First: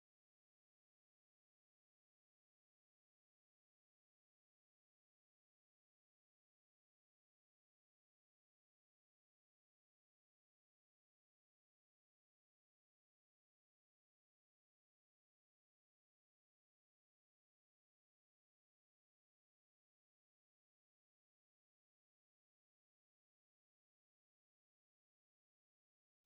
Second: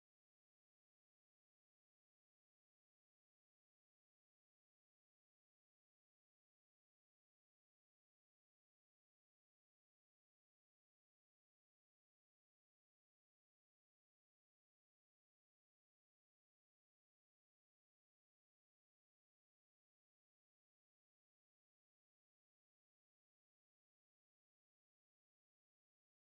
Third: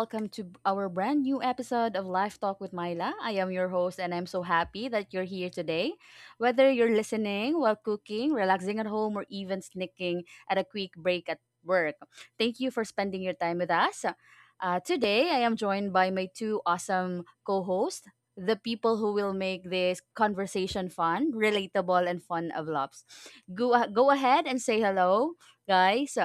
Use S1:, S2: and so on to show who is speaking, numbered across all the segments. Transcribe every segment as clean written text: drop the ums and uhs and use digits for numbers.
S1: welcome to our brand new episode of Life Talk with Myla. I am your host, and I'm so happy that you're here today. Whether you're listening while cooking, relaxing at home, or even sneaking at a quick break at work, thank you for spending your time with us. Today, I am joined by my two awesome co hosts, the people who will make this conversation fun, relatable, and fun of loves. Go ahead and say hello, guys.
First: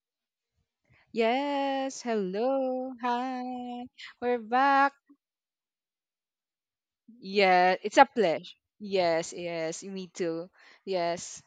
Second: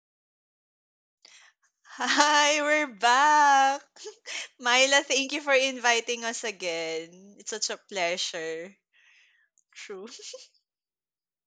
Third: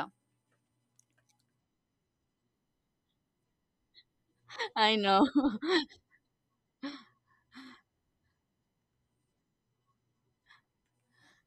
S2: Yes,
S3: Hi, we're
S2: hello,
S3: back.
S2: hi. We're back.
S1: I
S3: Myla,
S1: know.
S3: thank you for inviting us again. It's such
S2: Yeah,
S3: a
S2: it's a pleasure.
S3: pleasure.
S2: Yes, yes,
S3: True.
S2: me too. Yes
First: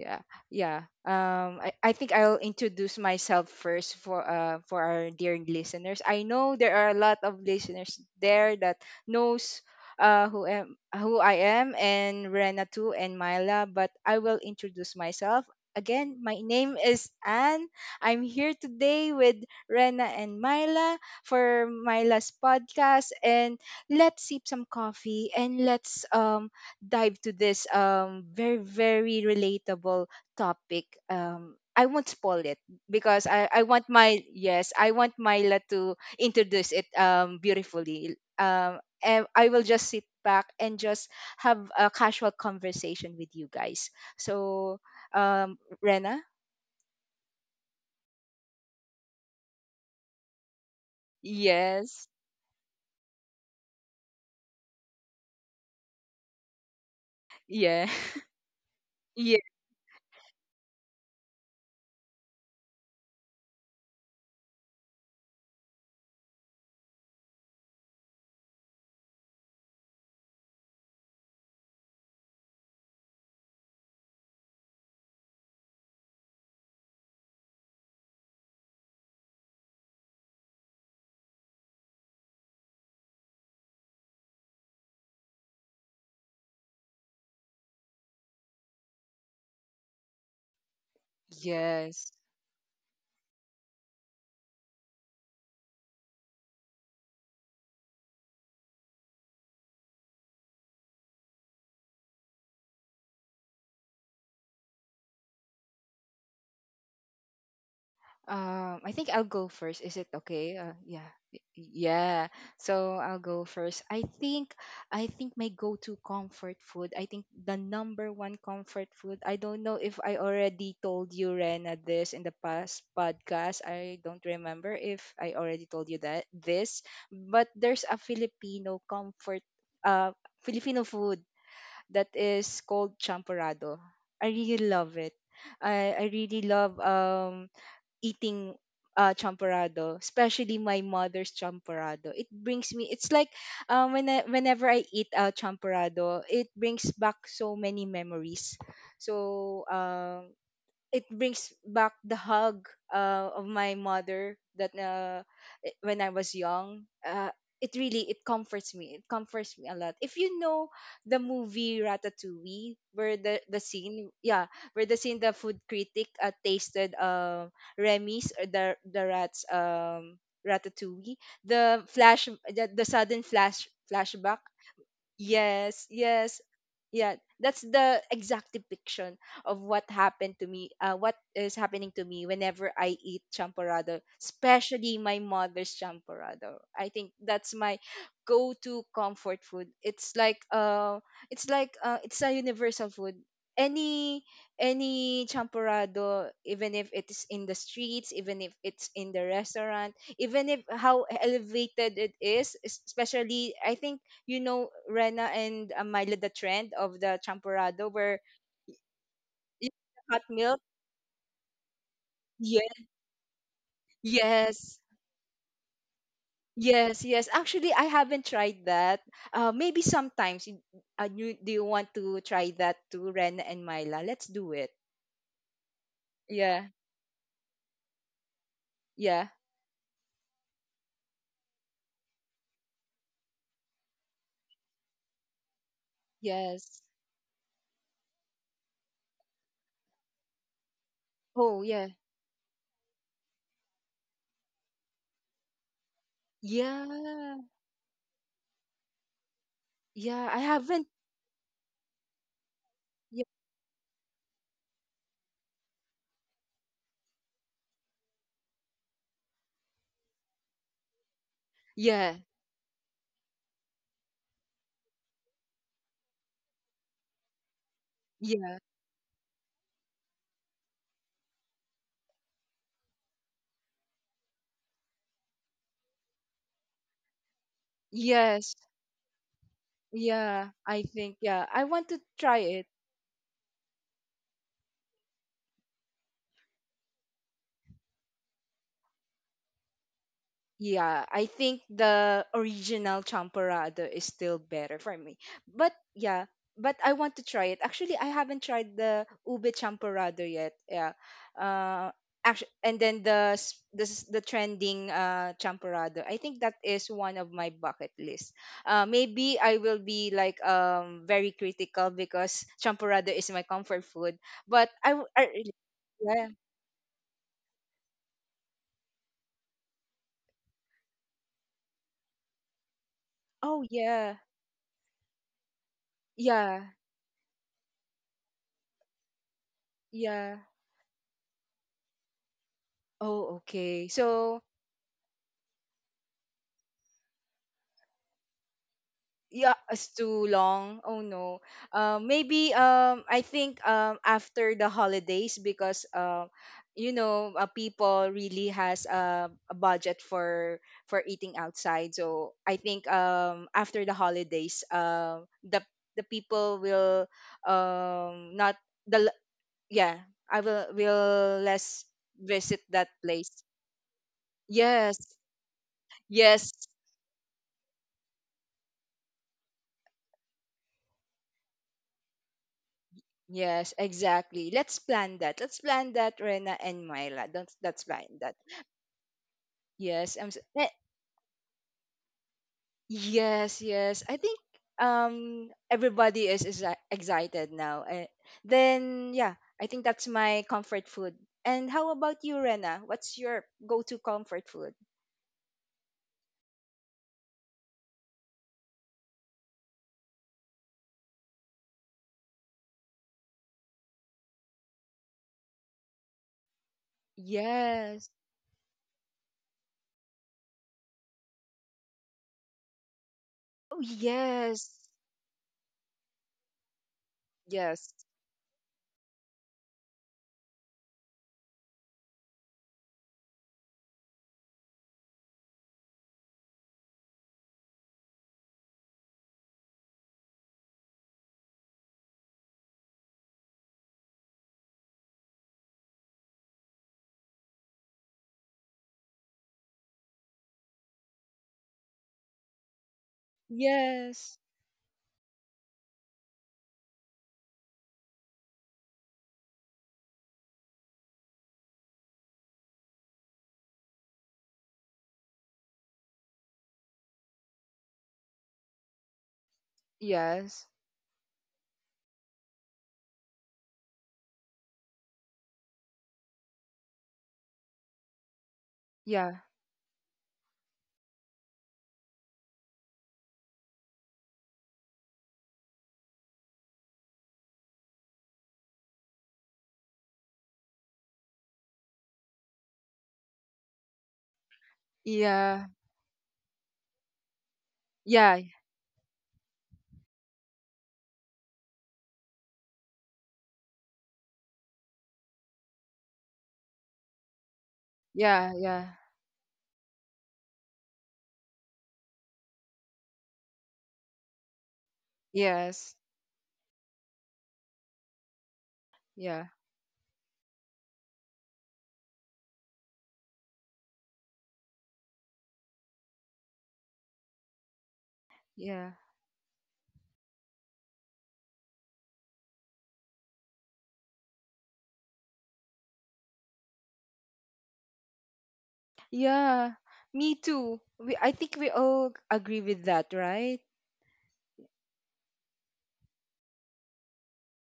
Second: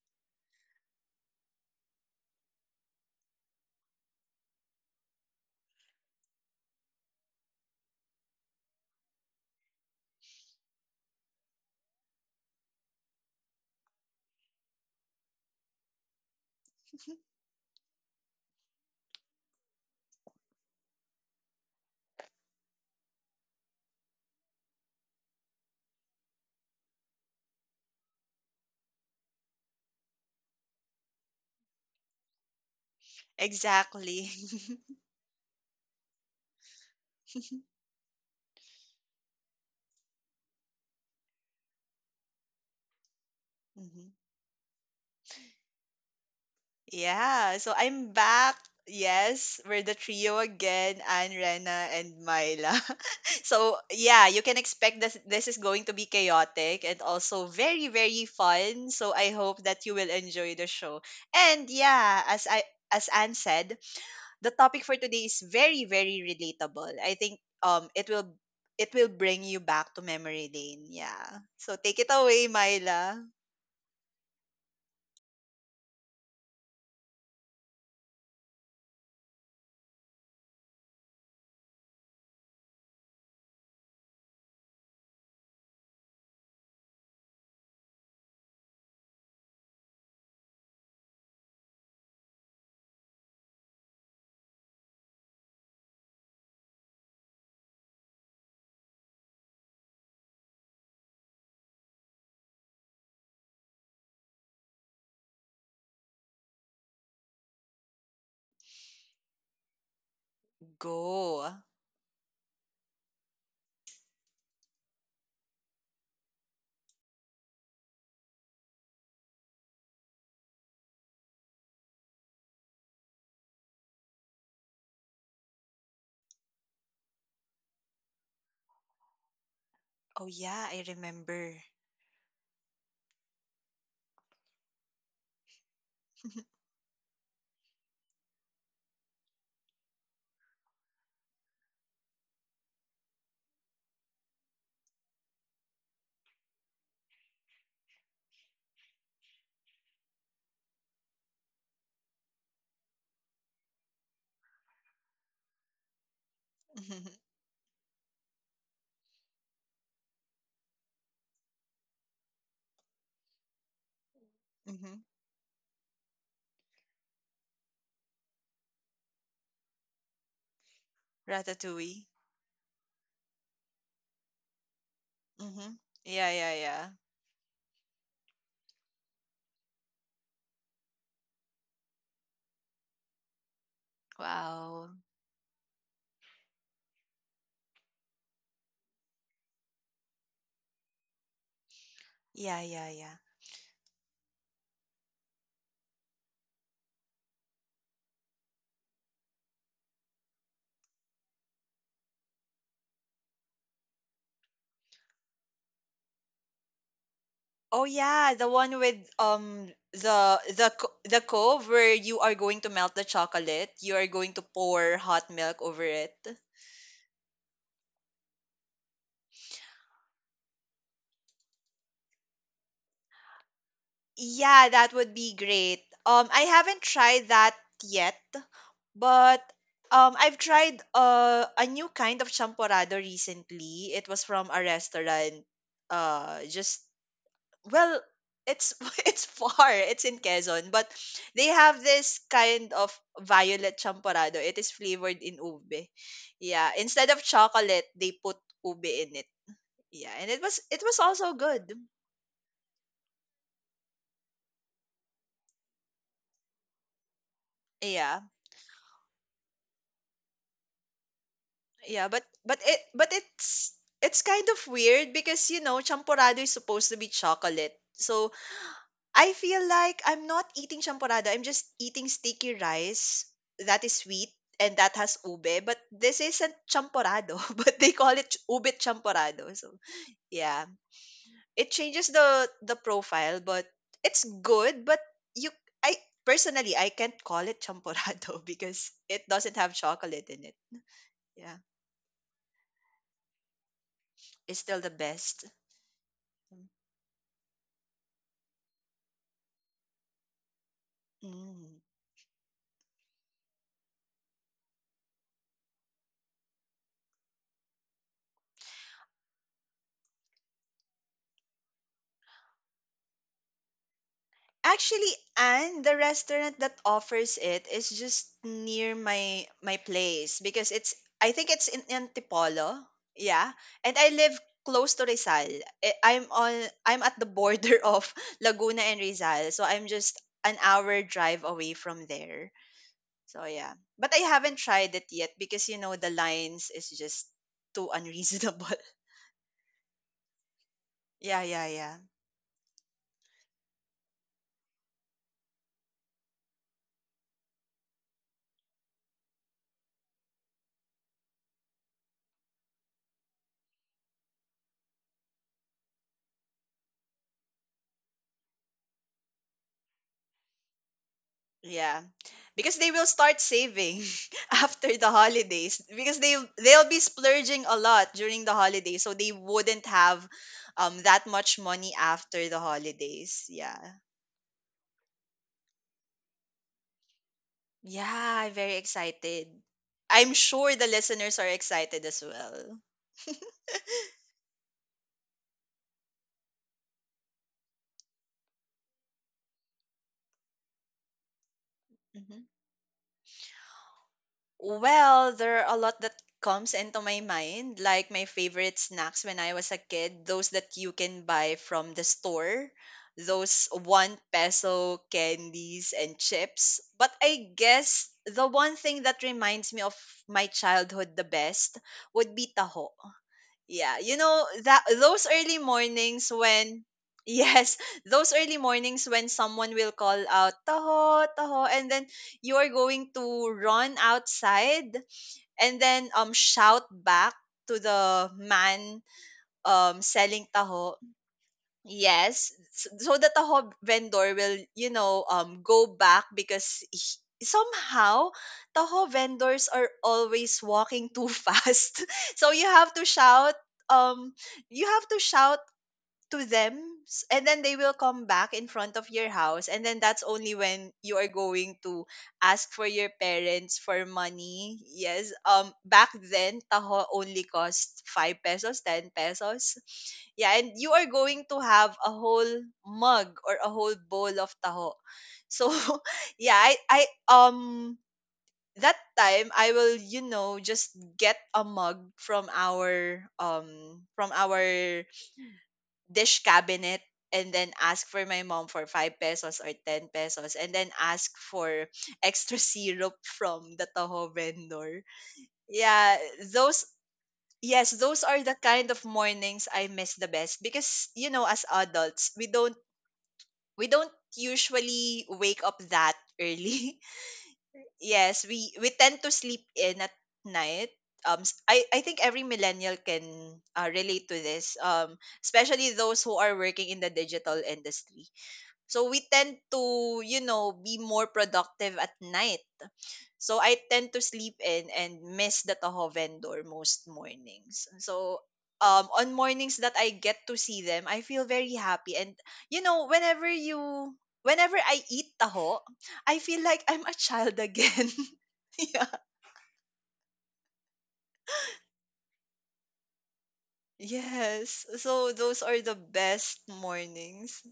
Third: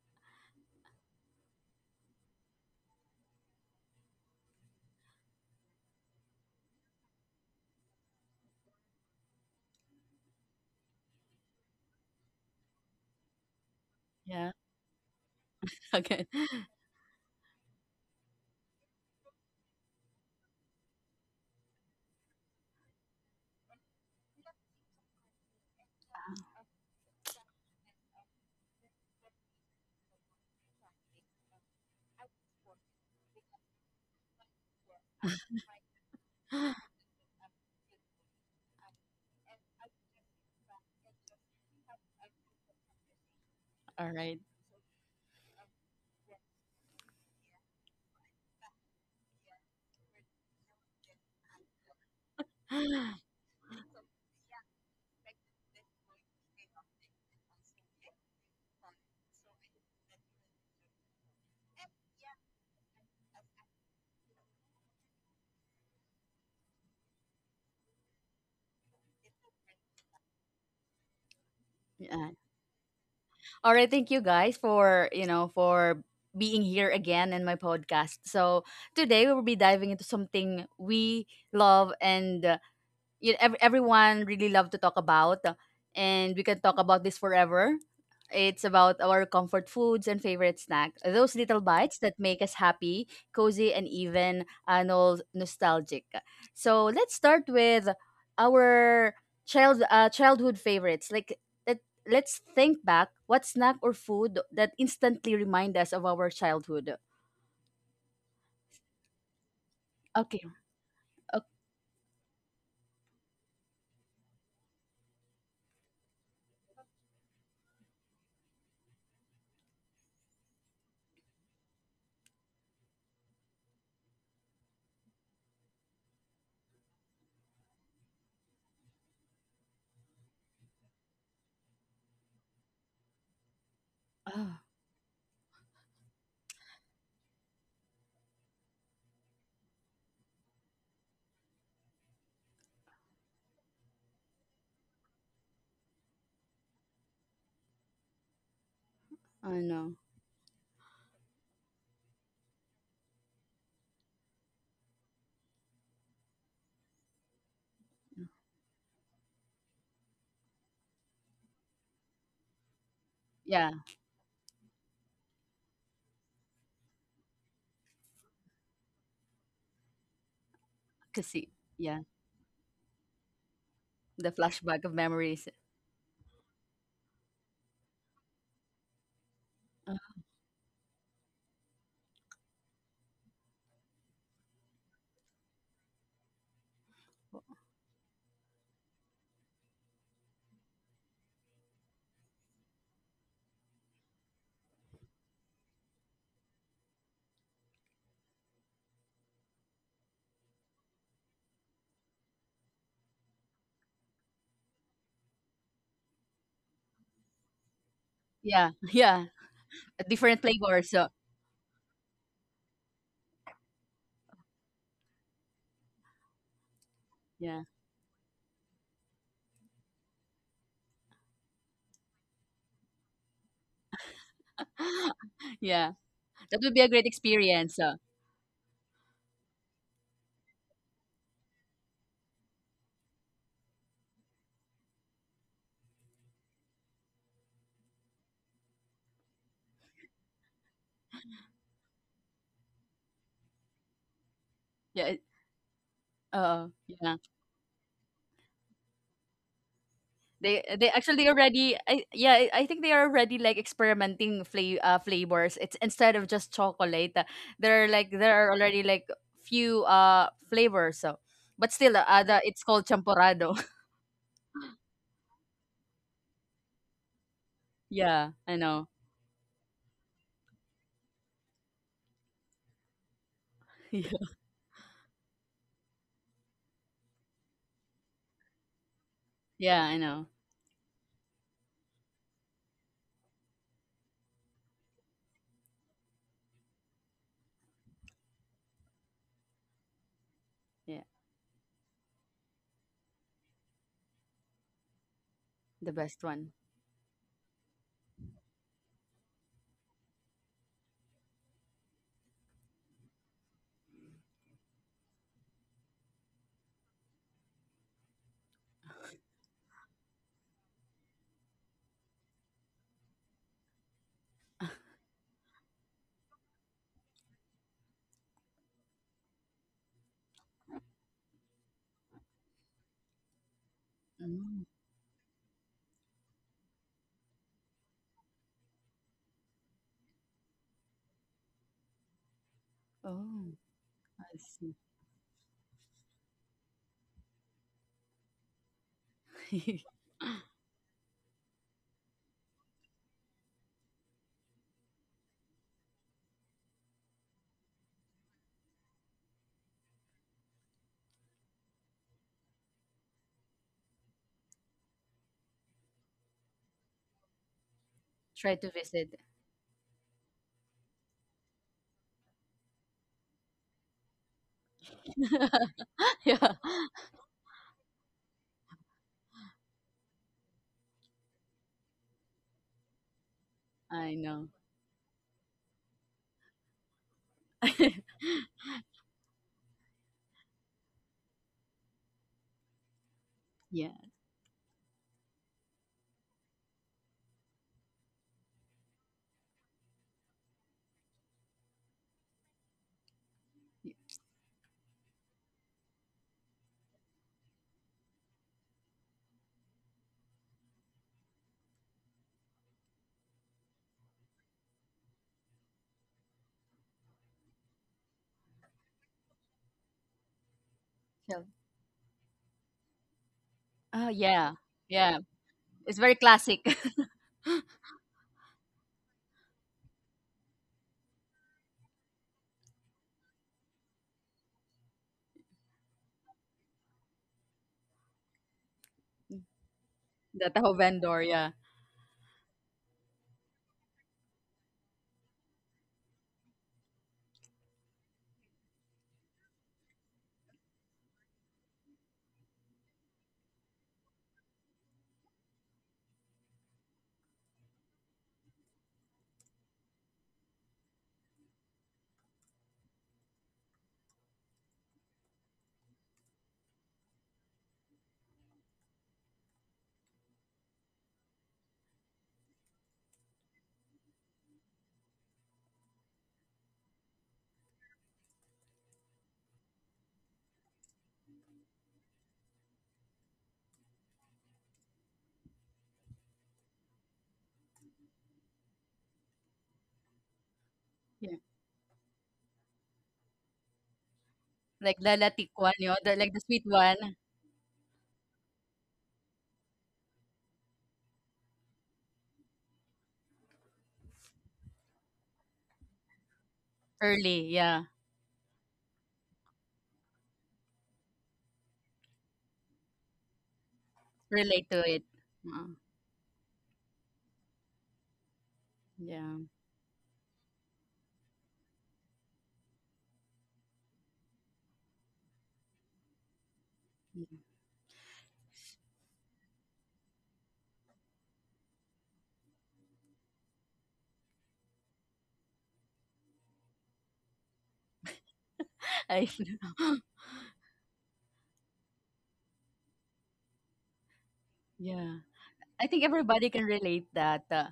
S2: yeah yeah I think I'll introduce myself first for our dear listeners. I know there are a lot of listeners there that knows who I am, and Rena too, and Myla, but I will introduce myself again.
S1: Okay.
S2: My name is Anne. I'm here today with Rena and Myla for Myla's podcast, and let's sip some coffee and let's dive to this very relatable topic. I won't spoil it because I want my,
S3: Exactly.
S2: yes, I want Myla to introduce it beautifully, and I will just sit back and just have a casual conversation with you guys.
S3: Mhm.
S1: All right.
S2: So Rena.
S3: Yeah, so I'm back. Yes, we're the trio again, Anne, Rena,
S2: Yes.
S3: and Myla. So, yeah, you can expect that this is going to be chaotic and also
S2: Yeah.
S3: very, very fun. So, I
S2: Yeah
S3: hope that you will enjoy the show. And yeah, as Anne said, the topic for today is very very relatable. I think it will bring you back to memory lane. Yeah. So take it
S1: Yeah.
S3: away, Myla.
S1: All right, thank you guys for being here again in my podcast. So, today we will be diving into something we love, and everyone really love to talk about, and we can talk about this forever. It's about our comfort foods and favorite snack, those little bites
S2: yes
S1: that make us happy, cozy, and even nostalgic. So let's start with our childhood favorites. Like, let, let's think back what snack or food that instantly remind us of our childhood.
S2: I think I'll go first. Is it
S1: Okay.
S2: okay? Yeah.
S1: Okay.
S3: Go.
S2: Yeah. So I'll go first. I think my go-to comfort food, I think, the number one comfort food. I don't know if I already told you, Rena, this in the past podcast. I don't remember if I already told you that this, but there's a Filipino comfort uh
S3: Oh yeah, I
S2: Filipino food
S3: remember.
S2: that is called champorado. I
S1: Oh,
S2: really love it. I really love eating champorado, especially my mother's champorado. It brings me It's like when whenever I eat champorado, it brings back so many memories.
S1: I
S2: So
S1: know.
S2: it brings back the hug of my mother that when I was young. It comforts me. It comforts me a lot. If you know the movie Ratatouille, where the
S1: Yeah.
S2: scene, yeah, where the
S3: Mm-hmm.
S2: scene, the food critic tasted Remy's or the rat's ratatouille,
S1: Kasi.
S2: the
S1: Yeah.
S3: Ratatouille.
S2: flash the, the sudden
S1: The
S2: flashback.
S1: flashback of memories.
S3: Mm-hmm.
S2: Yes,
S3: Yeah,
S2: yes.
S3: yeah, yeah.
S2: Yeah, that's the exact depiction of what happened to me, what is happening to me, whenever I eat champorado,
S3: Wow.
S2: especially my mother's champorado. I think that's my go-to comfort food. It's like it's a
S3: Yeah,
S2: universal
S3: yeah, yeah.
S2: food. Any any champorado, even if it is in the streets, even if it's in the restaurant, even if how elevated it is, especially I think you know, Rena and Myla, the trend of the
S3: Oh
S2: champurrado where
S3: yeah, the
S1: Yeah,
S3: one with
S1: yeah,
S2: you hot
S3: the
S1: different
S2: milk.
S3: the
S1: flavors.
S3: co-
S1: So
S3: the cove where you are going to
S2: Yes,
S3: melt the chocolate, you are going to
S2: yes,
S3: pour hot milk over it.
S2: yes.
S1: yeah.
S2: Actually, I haven't tried that. Maybe sometimes. You, do you want to try that too, Rena and Myla? Let's do
S3: Yeah,
S2: it.
S3: that would be great.
S1: Yeah,
S3: I
S1: that
S2: Yeah,
S1: would be
S3: haven't
S1: a great
S3: tried that
S1: experience. So
S3: yet,
S2: yeah,
S3: but I've tried a new kind of champorado recently. It was from a restaurant.
S2: yes.
S3: Just well, it's it's far. It's in Quezon, but they
S2: Oh,
S3: have this kind of violet champorado. It is
S1: yeah.
S3: flavored in ube. Yeah, instead
S1: Yeah,
S3: of
S2: yeah,
S3: chocolate, they put ube in it. Yeah,
S2: yeah.
S3: and
S2: I
S3: it was
S1: they
S3: it
S2: haven't.
S3: was
S1: actually
S3: also good.
S1: already, I, yeah, I think they are
S2: Yeah,
S1: already like experimenting flavors. It's instead of just chocolate.
S3: Yeah.
S1: There are already like few flavors. So, but still,
S3: Yeah,
S2: yeah,
S3: but but
S1: it's
S3: it
S1: called
S3: but
S1: champorado.
S3: it's it's kind of weird because you know champorado is supposed to be chocolate.
S1: Yeah,
S3: So
S1: I
S2: yeah,
S1: know.
S3: I feel like I'm not eating champorado. I'm just eating sticky rice that is sweet and that has ube. But this isn't champorado, but they call it
S2: yes,
S3: ube champorado. So
S1: Yeah, yeah, I know.
S2: yeah.
S3: yeah,
S2: I think, yeah, I
S3: it
S2: want to
S3: changes
S2: try
S3: the
S2: it.
S3: the profile, but it's good. But you, I personally, I can't call it champorado because it doesn't have chocolate in it.
S1: Yeah,
S2: Yeah, I think
S3: Yeah,
S2: the original champorado is still
S3: it's
S2: better
S3: still the
S2: for me.
S3: best.
S2: But
S1: the best
S2: yeah,
S1: one.
S2: but I want to try it. Actually, I haven't tried the ube champorado yet. Yeah.
S3: Mm.
S2: Uh actually, and then the s- the trending champorado, I think that is one of my bucket list. Maybe I will be like very critical because champorado is my comfort food, but
S3: Actually,
S2: I really-
S3: and the
S2: yeah.
S3: restaurant that offers it is just near my place because it's I think it's in Antipolo. Yeah.
S2: Oh
S3: And I
S2: yeah.
S3: live
S1: Mm.
S3: close to Rizal. I- I'm on
S2: Yeah.
S3: I'm at the border of Laguna and Rizal, so I'm just
S2: Yeah.
S3: an hour drive away from there.
S2: Oh,
S3: So
S1: Oh,
S3: yeah.
S2: okay.
S3: But
S1: I
S3: I
S2: So
S3: haven't
S1: see.
S3: tried it yet because you know the lines is just too unreasonable.
S2: yeah, it's too long. Oh no.
S3: Yeah, yeah, yeah.
S2: Maybe I think after the holidays because you know, people really has a budget for eating outside. So I think after the holidays, the people will not
S1: Try to
S2: the l-
S1: visit.
S2: yeah, I will less
S3: Yeah.
S2: visit
S3: Because
S2: that
S3: they will
S2: place.
S3: start saving after the
S2: Yes,
S3: holidays because they
S2: yes.
S1: Yeah,
S3: they'll be splurging a lot during the holidays so they wouldn't have that much money after the holidays.
S2: Yes,
S3: Yeah.
S1: I
S2: exactly.
S1: know.
S2: Let's plan that. Let's plan that, Rena and Myla. That's plan
S3: Yeah,
S2: that.
S3: I'm very excited.
S2: Yes, I'm.
S3: I'm
S2: s- eh,
S3: sure the listeners are excited as well.
S2: Yes,
S1: Yeah.
S2: yes. I think everybody is excited now. Then yeah, I think that's my comfort food. And how about you,
S3: Mm-hmm.
S2: Rena? What's your
S1: Yeah.
S2: go-to comfort food?
S3: Well, there are a lot that comes into my mind, like my favorite snacks when I was a kid, those that you can buy from the store, those 1 peso candies and chips. But I
S2: Yes.
S3: guess the one thing that reminds me of my childhood the
S1: So.
S3: best would be taho.
S2: Oh
S3: Yeah,
S1: Oh
S3: you know
S1: yeah,
S2: yes.
S3: that
S1: yeah.
S3: those early
S1: It's very
S3: mornings
S1: classic.
S3: when yes,
S2: Yes.
S3: those early mornings when someone will call out taho taho and then you are going to run outside and then shout back to the man
S1: The
S3: selling
S1: taho
S3: taho.
S1: vendor. Yeah,
S3: Yes, so that the hob vendor will, go back because somehow taho vendors are always walking too fast. So um
S2: Yes.
S3: you have to shout to them, and then they will come back in front of your house and then that's only when you are going to ask for your parents for money. Yes. Back then taho only cost 5 pesos, 10 pesos. Yeah,
S2: Yes.
S3: and you are going to have a whole mug or a whole bowl of taho, so yeah, I um that
S2: Yeah.
S3: time I will just get a mug from our dish cabinet and then ask for my mom for 5 pesos or 10 pesos and then ask
S1: yeah.
S3: for extra syrup from the Toho vendor.
S1: Like the latik
S2: Yeah.
S1: one,
S3: Yeah,
S1: like the sweet
S3: those
S1: one.
S3: yes, those
S2: Yeah.
S3: are the kind of mornings I miss the best because you know as adults, we don't usually wake up that early.
S1: Early. Yeah.
S3: Yes,
S2: Yeah.
S3: we
S2: Yeah.
S3: we tend to sleep in at night. I think every millennial can relate to
S1: Relate
S3: this,
S1: to it. Uh,
S2: Yes.
S3: especially those who are working in the digital industry so we
S1: yeah.
S2: Yeah.
S3: tend to, be more productive at night. So I tend to sleep in and miss the Toho vendor most mornings. So,
S2: Yeah.
S3: on mornings that I get to see them, I feel very happy. And whenever whenever I eat taho, I feel like I'm a child again. Yeah.
S1: I
S2: Yeah,
S1: know.
S2: me too. I think we all agree with that, right?
S3: Yes.
S1: Yeah.
S3: So those are
S1: I
S3: the
S1: think everybody
S3: best
S1: can relate that.
S3: mornings.
S1: Uh,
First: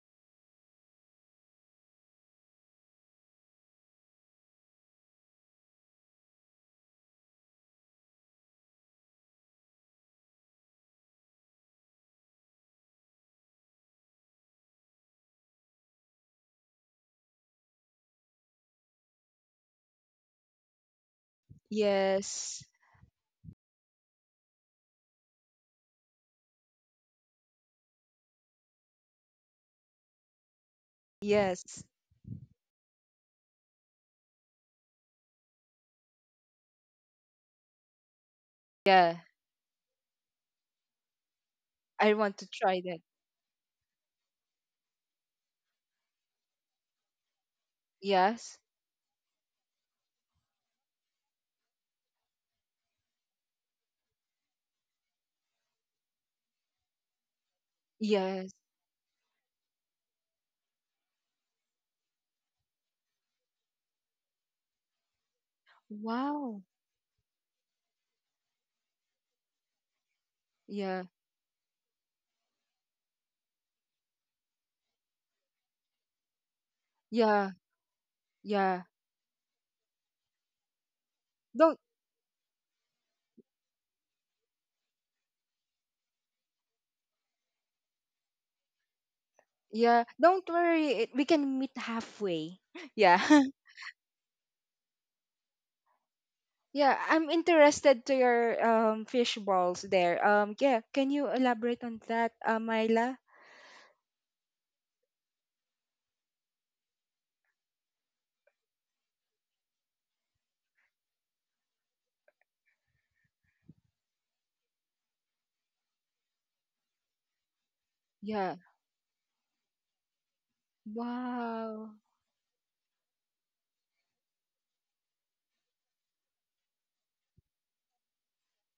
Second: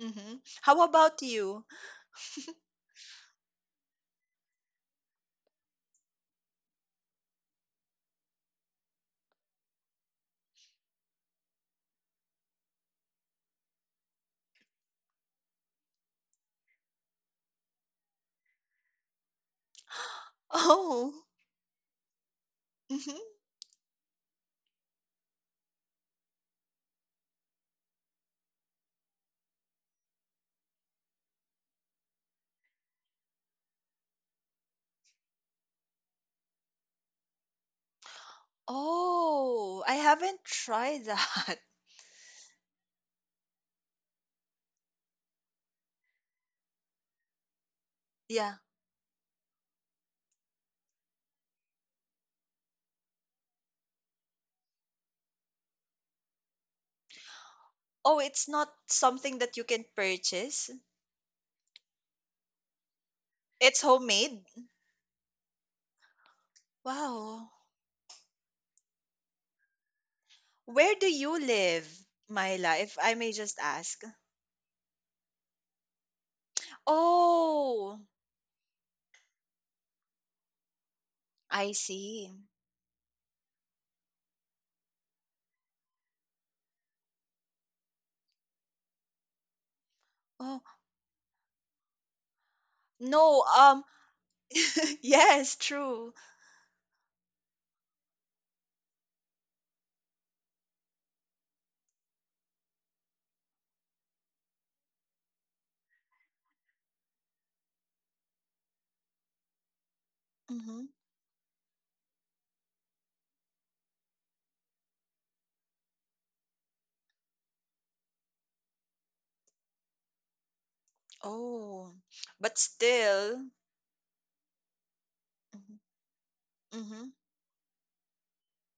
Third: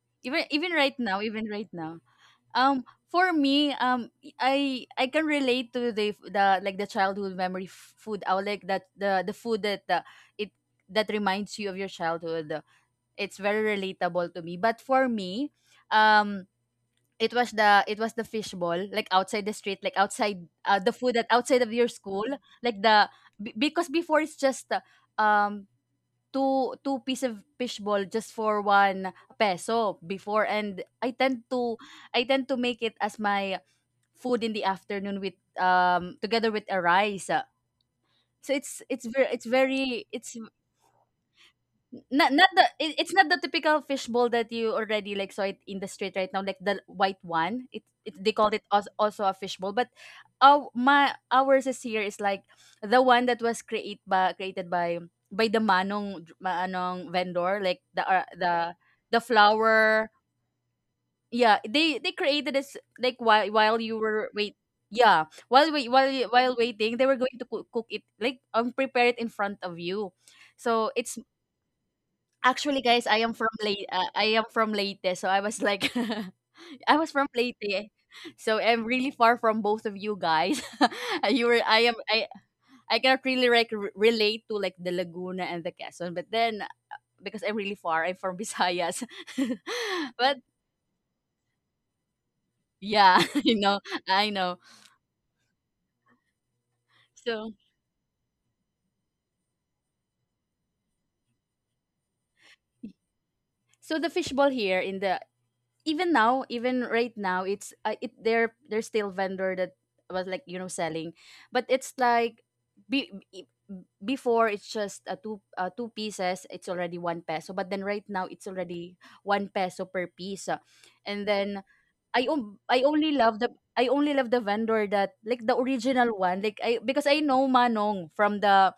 S3: Mm-hmm.
S1: even even
S3: How
S1: right now,
S3: about
S1: even
S3: you?
S1: right now. Um, for me, I can relate to the like the childhood food. I would like that the food, that it that reminds you of your childhood. It's very relatable to me. But for me, um, it was the fishball, like outside the street, like outside, the food that
S3: Oh.
S1: outside of your school,
S2: Yes.
S1: like the
S3: Mm-hmm.
S1: because before it's just um two piece of fishball just for one peso before, and
S2: Yes.
S1: I tend to make it as my food in the afternoon, with together with a rice. So it's it's
S2: Yeah.
S1: very it's very
S3: Oh, I
S1: it's
S3: haven't tried that.
S2: I
S1: not
S2: want to
S1: not the
S2: try that.
S1: it, it's not the typical fishbowl that you already like saw it in the street right now, like the white one. It they called
S2: Yes.
S3: Yeah.
S1: it also a fishbowl, but ours is here is like the one that was created by the manong vendor, like the
S3: Oh, it's
S2: Yes.
S3: not something that you can
S1: flour.
S3: purchase.
S1: Yeah, they created this like while
S3: It's
S1: you were
S3: homemade.
S1: wait. Yeah, while
S2: Wow.
S1: waiting, they were going to
S3: Wow.
S1: cook it, like, prepare it in front of you. So
S3: Where
S2: Yeah.
S3: do
S1: it's
S3: you live, Myla,
S1: actually,
S3: if
S1: guys,
S3: I may just ask?
S1: I am from Leyte. So I was like, I was from
S2: Yeah.
S1: Leyte.
S3: Oh,
S1: So
S2: Yeah.
S1: I'm really far from both of you guys. you were
S3: I
S2: Don't
S1: I am i
S3: see.
S1: i cannot really, like, relate to, like, the Laguna and the Quezon, but then because I'm really far, I'm from Visayas.
S2: yeah,
S1: But
S2: don't
S3: Oh,
S2: worry. We can meet halfway. Yeah.
S1: yeah.
S3: no,
S1: You know, I know.
S3: yes, true.
S2: Yeah, I'm
S1: So.
S2: interested to your fish balls there. Yeah, can you elaborate on that, Myla?
S1: The fishbowl here in the — even now, even right now, it's it there's still vendor that was, like, you know,
S3: Mm-hmm.
S1: selling, but it's like be, be- before it's just two two pieces. It's already one peso, but then right now it's
S2: Yeah.
S1: already one peso per piece. And then
S2: Wow.
S3: Oh. But still.
S1: I only love the vendor that, like, the
S3: Mm-hmm.
S1: original one, like, I, because
S3: Mm-hmm.
S1: I know Manong from the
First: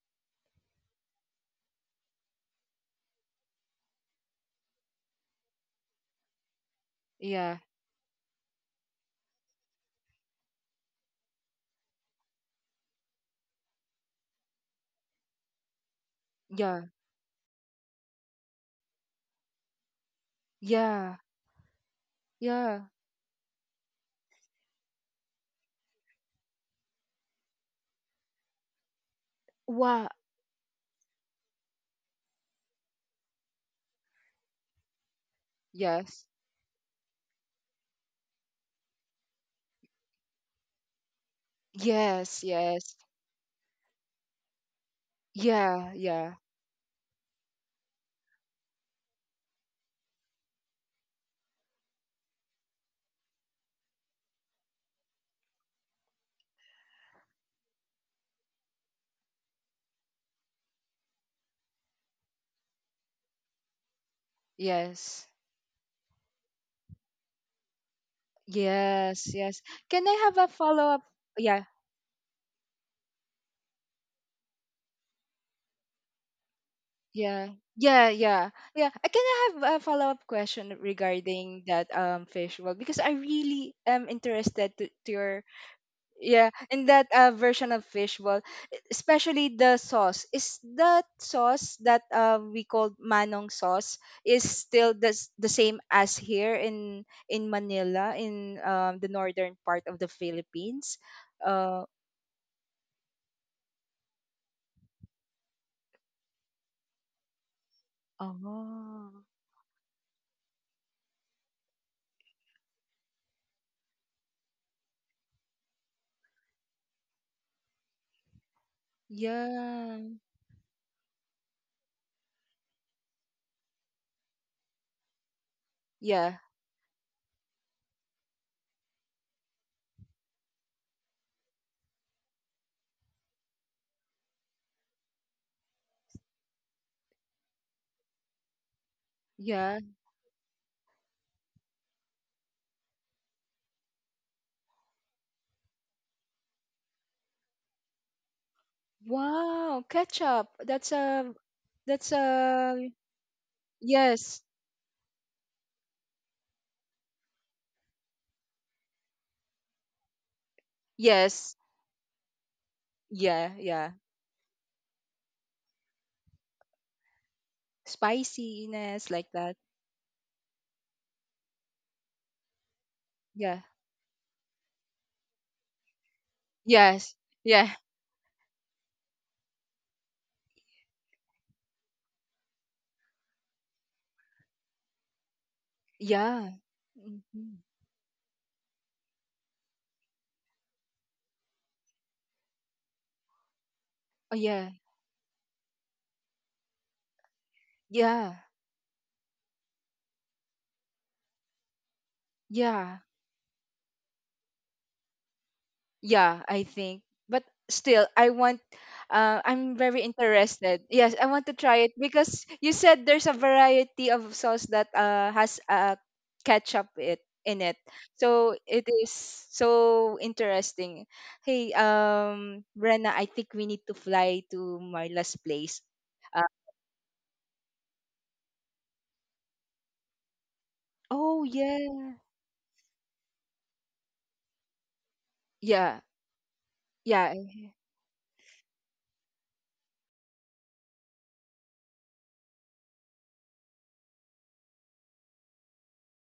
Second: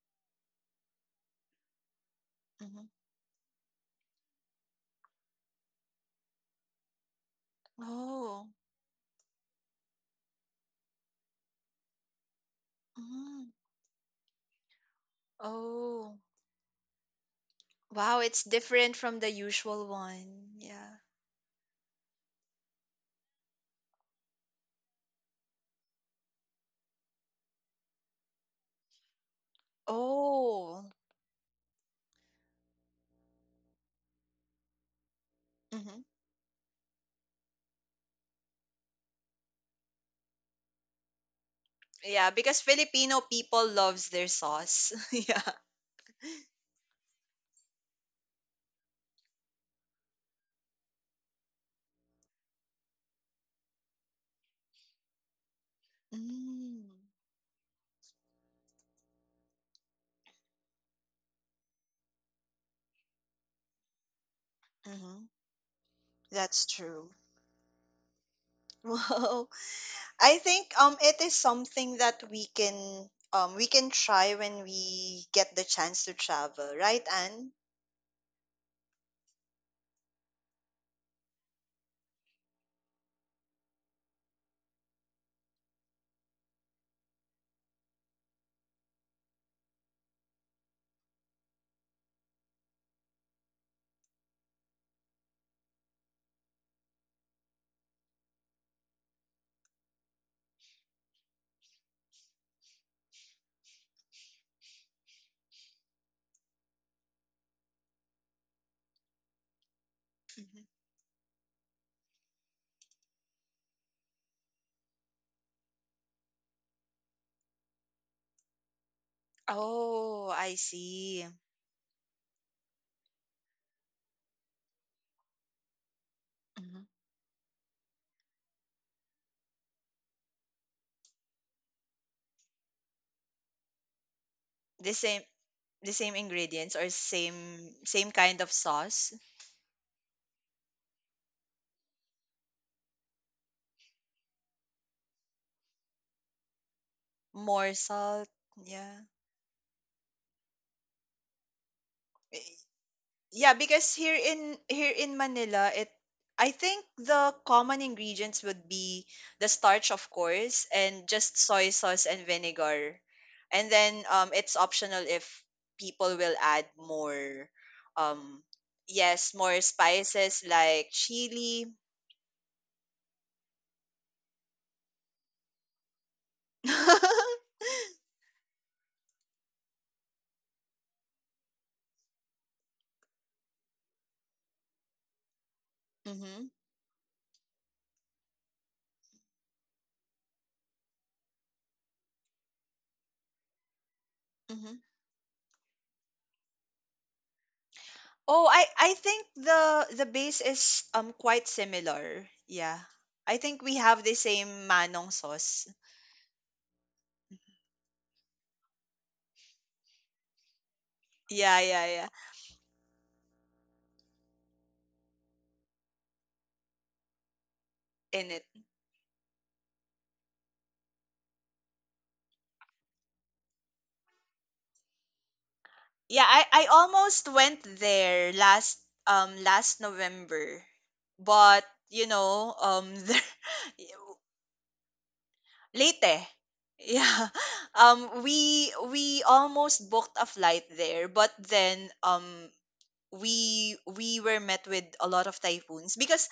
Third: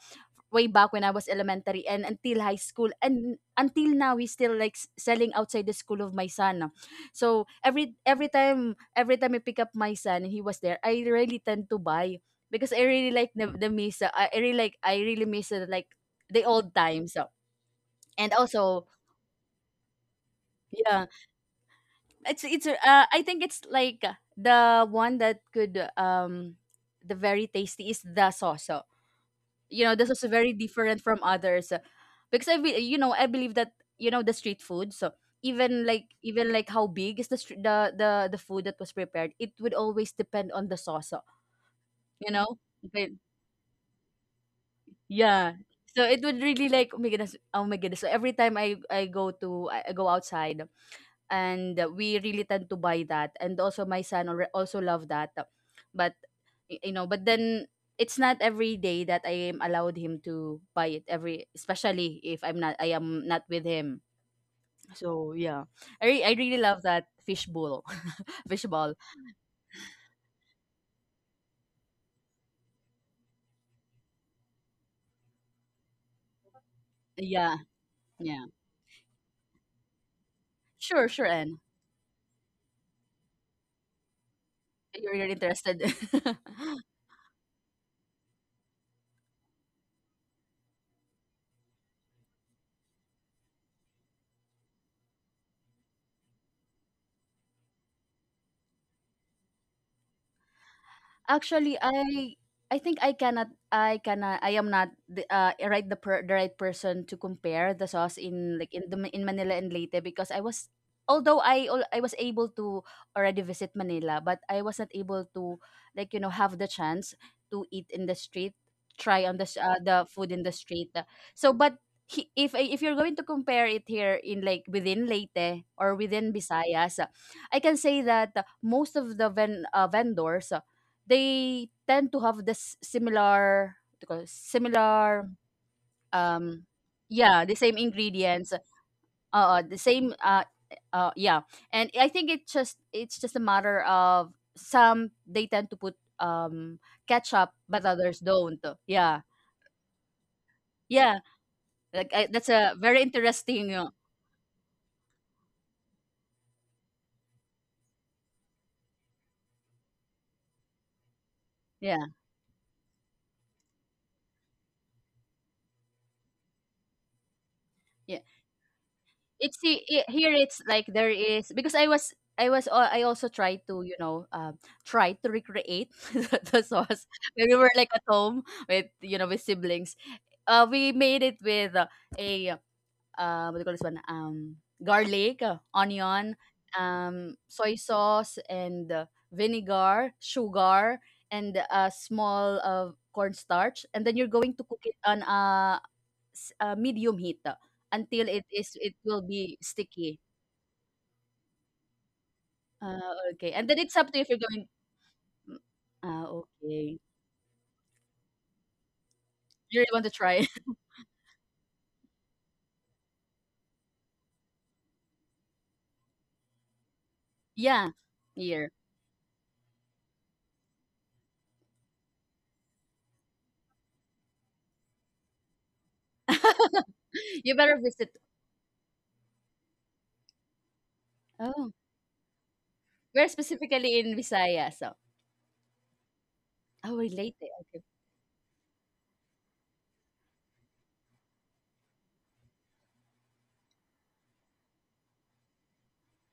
S1: way back when I was elementary and until high
S3: Mm-hmm.
S1: school, and until now, he's still, like, selling outside the school of my son. Ah. So
S2: Yeah.
S1: every every
S3: Oh.
S1: time every time I pick up my son and he was there, I really tend to buy, because I really like
S3: Mm-hmm.
S1: the miss I really miss, like,
S3: Oh.
S1: the old
S2: Yeah.
S1: times. So.
S3: Wow,
S1: And
S3: it's
S1: also,
S3: different from the usual one. Yeah.
S1: yeah,
S2: Yeah.
S1: it's
S2: Yeah.
S1: I think it's like, the one that could, the very tasty is the sauce. Ah. You know,
S2: Wow.
S1: this is very
S3: Oh.
S1: different from others. Because you know, I believe that, you know, the street food, so even
S3: Mhm.
S1: like
S2: Yes.
S1: even like how big is the food that was prepared, it would always depend on the sauce.
S3: Yeah,
S1: You
S2: Yes,
S1: know.
S3: because
S2: yes.
S1: But-
S3: Filipino people loves their sauce. Yeah.
S1: yeah,
S2: Yeah,
S1: so it
S2: yeah.
S1: would really like, oh my goodness, oh my goodness. So every time I go outside, and we really tend to buy that, and also my son also love that. But,
S3: Mm,
S1: you know, but then it's not every day that I am allowed him to buy it, every especially if I am not with him.
S3: mm-hmm.
S2: Yes.
S1: So yeah, I really
S3: That's
S1: love that
S3: true.
S1: fishbowl. Fishball.
S2: Yes,
S3: Well,
S2: yes. Can I have
S3: I
S2: a
S3: think
S2: follow-up?
S3: it is
S2: Yeah,
S3: something that we can try when we get the chance to travel, right,
S2: yeah.
S3: Anne?
S1: Yeah.
S2: Yeah,
S1: Yeah.
S2: yeah. Yeah. Can I have a follow-up question
S1: Sure, sure, and
S2: regarding that fish bowl? Because I really am interested to
S1: you're
S2: your.
S1: interested.
S2: Yeah, in that version of fishball, especially the sauce. Is that sauce that we called manong sauce is still the same as here in Manila, in the northern part of the Philippines?
S1: Actually,
S2: Uh,
S1: I think I am not the right, the right person to compare the sauce in, like, in the in
S2: oh,
S1: Manila and Leyte, because I
S3: Mhm.
S1: was, although I was able to already visit Manila, but I was not able to, like, you know, have the chance to eat in the street, try on the
S2: yeah,
S1: the
S3: Oh,
S1: food in the
S3: I
S1: street.
S3: see.
S1: So, but he, if I- if you're going to compare it here in, like, within Leyte or within
S2: yeah,
S3: Hmm.
S1: Visayas, I can say that most of the vendors, they tend to have the similar, what do you call it,
S3: The same
S1: similar,
S3: the same
S1: um
S3: ingredients or
S1: yeah, the
S3: same
S1: same
S3: same kind of
S1: ingredients,
S3: sauce.
S1: the
S2: yeah.
S1: same, yeah. And I think it just, it's just a matter of, some they tend to put um ketchup,
S3: More
S1: but others
S3: salt.
S1: don't.
S3: Yeah.
S1: Yeah.
S2: Wow, ketchup. That's
S1: Yeah,
S2: a that's
S1: like, I — that's a
S2: a
S1: very
S3: Yeah,
S1: interesting,
S3: because here
S2: yes,
S3: in here in Manila, it I think the common ingredients would be the starch, of course, and just
S2: yes,
S3: soy
S1: yeah.
S3: sauce and vinegar.
S2: yeah,
S3: And
S2: yeah.
S3: then it's optional if people will add more, um,
S2: Spiciness like
S3: yes,
S2: that.
S1: It's
S3: more
S1: here,
S3: spices
S1: it's like,
S3: like
S1: there is,
S3: chili.
S1: because I also tried
S2: Yeah.
S1: to, you know, try to recreate the sauce
S2: Yes.
S1: when we were,
S2: Yeah.
S1: like, at home with, you know, with siblings. We made it with, a what do you call this one, garlic, onion,
S3: Mm-hmm.
S2: Yeah. Mhm.
S1: soy sauce, and, vinegar, sugar, and a small of cornstarch, and then you're
S2: Oh
S1: going to
S2: yeah.
S3: Mm-hmm.
S1: cook it on a medium heat, until
S2: Yeah.
S3: Oh, I I
S1: it will
S3: think
S1: be
S3: the
S1: sticky.
S3: base is quite similar. Yeah.
S2: Yeah.
S1: Uh,
S3: I
S1: okay,
S3: think
S1: and
S3: we
S1: then it's
S3: have
S1: up
S3: the
S1: to, if you're going.
S3: same manong
S1: Mm.
S3: sauce.
S1: Ah,
S2: Yeah, I
S1: okay.
S2: think. But still I want I'm
S1: You really
S2: very
S1: want to try?
S2: interested. Yes, I want to
S3: Yeah, yeah,
S2: try it
S3: yeah.
S2: because you said there's a variety of sauce that has ketchup it in it.
S1: Yeah,
S3: In it.
S2: So
S1: here.
S2: it is so interesting. Hey, Brenna, I think we need to fly to Marla's place.
S3: Yeah,
S2: Uh,
S3: I almost
S1: You
S3: went
S1: better visit.
S3: there last November.
S2: oh
S3: But,
S1: Oh,
S2: yeah.
S3: there,
S1: we're specifically in Visayas. So,
S2: Yeah.
S3: Leyte.
S1: oh, we're
S3: Yeah.
S2: Yeah.
S1: late. Okay,
S3: We almost booked a flight there, but then we were met with a lot of typhoons because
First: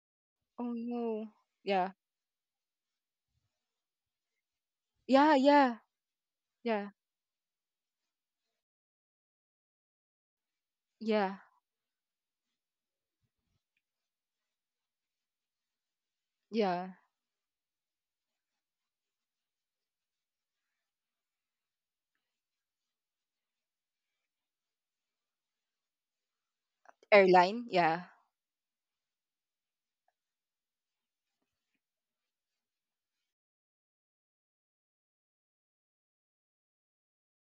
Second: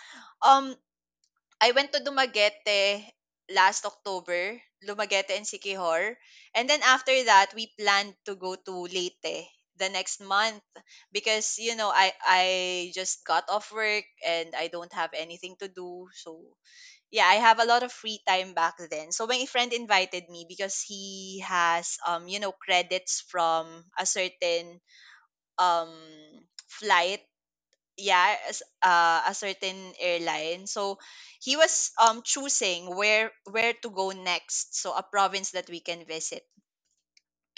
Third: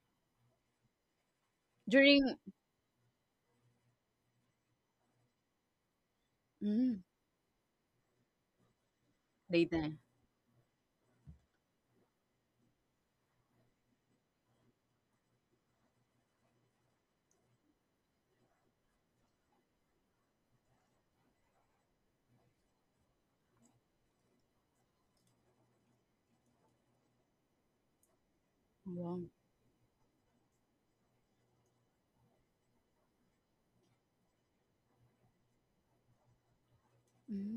S2: Oh
S3: um
S2: no.
S3: I
S2: Yeah.
S3: went to
S1: during,
S3: Dumaguete last October,
S2: Yeah,
S3: Dumaguete and
S2: yeah.
S3: Siquijor. And then
S2: Yeah.
S1: mm,
S3: after that, we planned to go to Leyte the
S1: daytime.
S3: next month
S2: Yeah.
S3: because I just got off work and I don't have anything to do. So
S2: Yeah.
S3: yeah, I have a lot of free time back then. So my friend invited me because he has credits from a certain um flight
S2: Airline. Yeah.
S3: yeah as
S1: Wow.
S3: a certain airline, so he was choosing where to go next, so a province that we can visit,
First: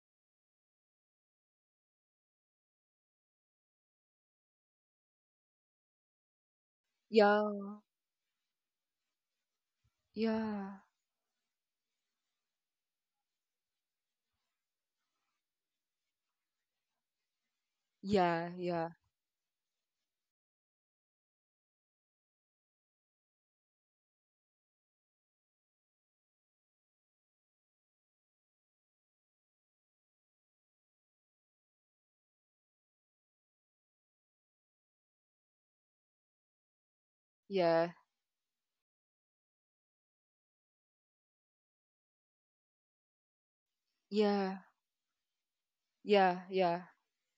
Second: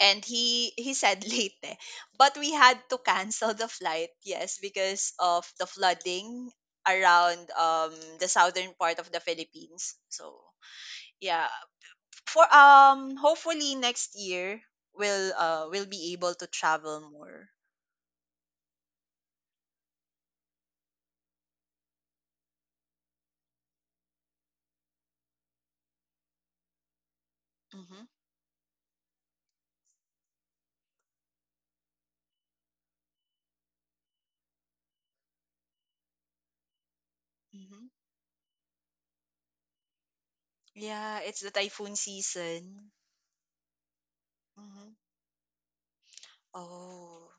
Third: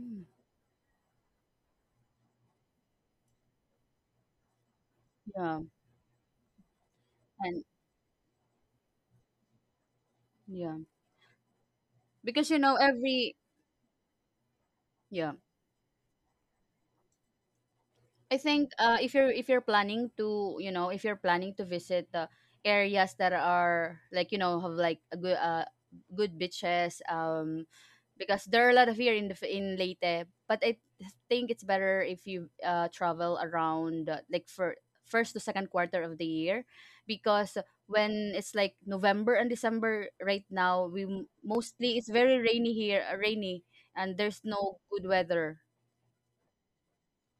S3: and he said Leyte, but we had to cancel the flight, yes, because of
S1: yeah.
S3: the flooding around
S1: And
S2: Yeah.
S3: the southern part of the Philippines. So
S1: yeah,
S2: Yeah.
S3: yeah, for
S1: because, you know, every —
S3: hopefully next year we'll
S1: yeah.
S3: uh we'll be able to travel more.
S1: I
S2: Yeah.
S1: think,
S2: Yeah.
S1: if you're planning to, you know, if you're planning to visit, areas that are, like, you know, have, like, a good, good beaches,
S3: Mm-hmm,
S1: because there are a lot of here in the in Leyte. But I think it's better if you, travel around, like, for first to second quarter of the year, because
S3: mm-hmm.
S2: Yeah.
S1: when it's like November and December right now, we,
S3: Yeah, it's the
S1: mostly
S3: typhoon
S1: it's very rainy
S3: season.
S1: here, rainy, and there's
S2: Yeah.
S1: no
S3: Mm-hmm.
S1: good weather.
S2: Yeah. Yeah.
S3: Oh,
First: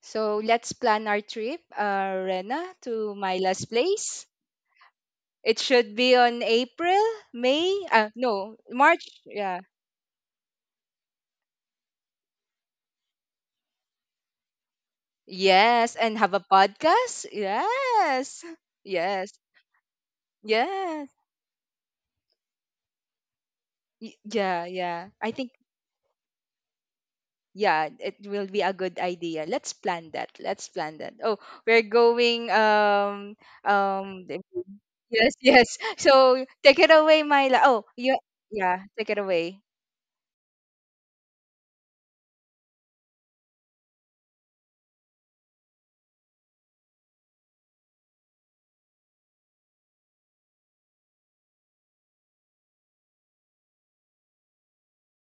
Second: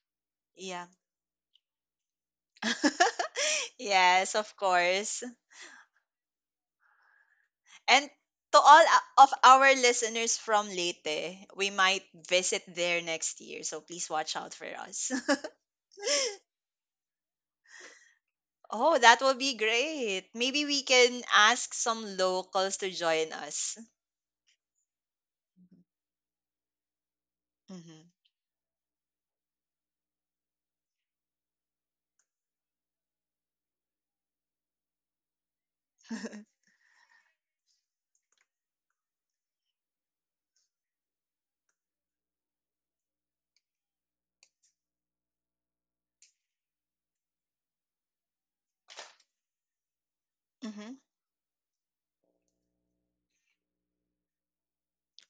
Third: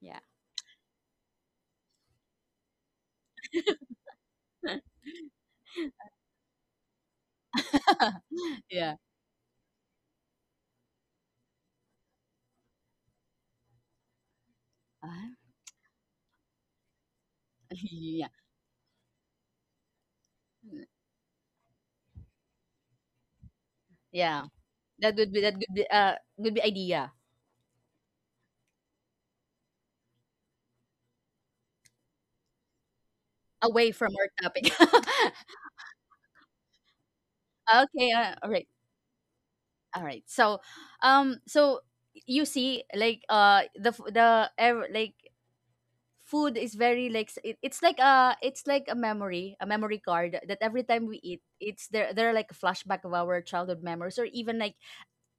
S1: Yeah.
S2: So let's
S3: yeah.
S2: plan our trip, Rena, to Mylas place.
S3: Yes, of course.
S2: It should be on April, May,
S3: And
S2: no,
S3: to all
S1: Yeah.
S2: March.
S3: of
S2: Yeah.
S3: our listeners from Leyte, we might visit there next year, so please watch out for us.
S2: Yes. And have a podcast.
S1: Yeah.
S2: Yes.
S3: Oh, that
S2: Yes.
S3: will be great. Maybe we
S1: Mm.
S2: Yes.
S3: can ask some locals to join us.
S1: Yeah.
S2: Yeah. Yeah.
S1: That would be, would be idea.
S2: It will be a good idea. Let's plan that. Let's plan that. Oh, we're going
S1: Away from
S2: um
S1: our
S2: the-
S1: topic.
S2: yes, yes. So
S3: Mm-hmm.
S2: take it away, Myla. Oh,
S1: Okay,
S2: yeah,
S1: all right.
S2: yeah, take it away.
S1: All right. So, so you see, like, the f- the ev- like, food is very like, it, it's like, it's like a memory card, that every
S3: Hmm.
S1: time we eat it's, there are, like, a flashback of our childhood memories, or even like,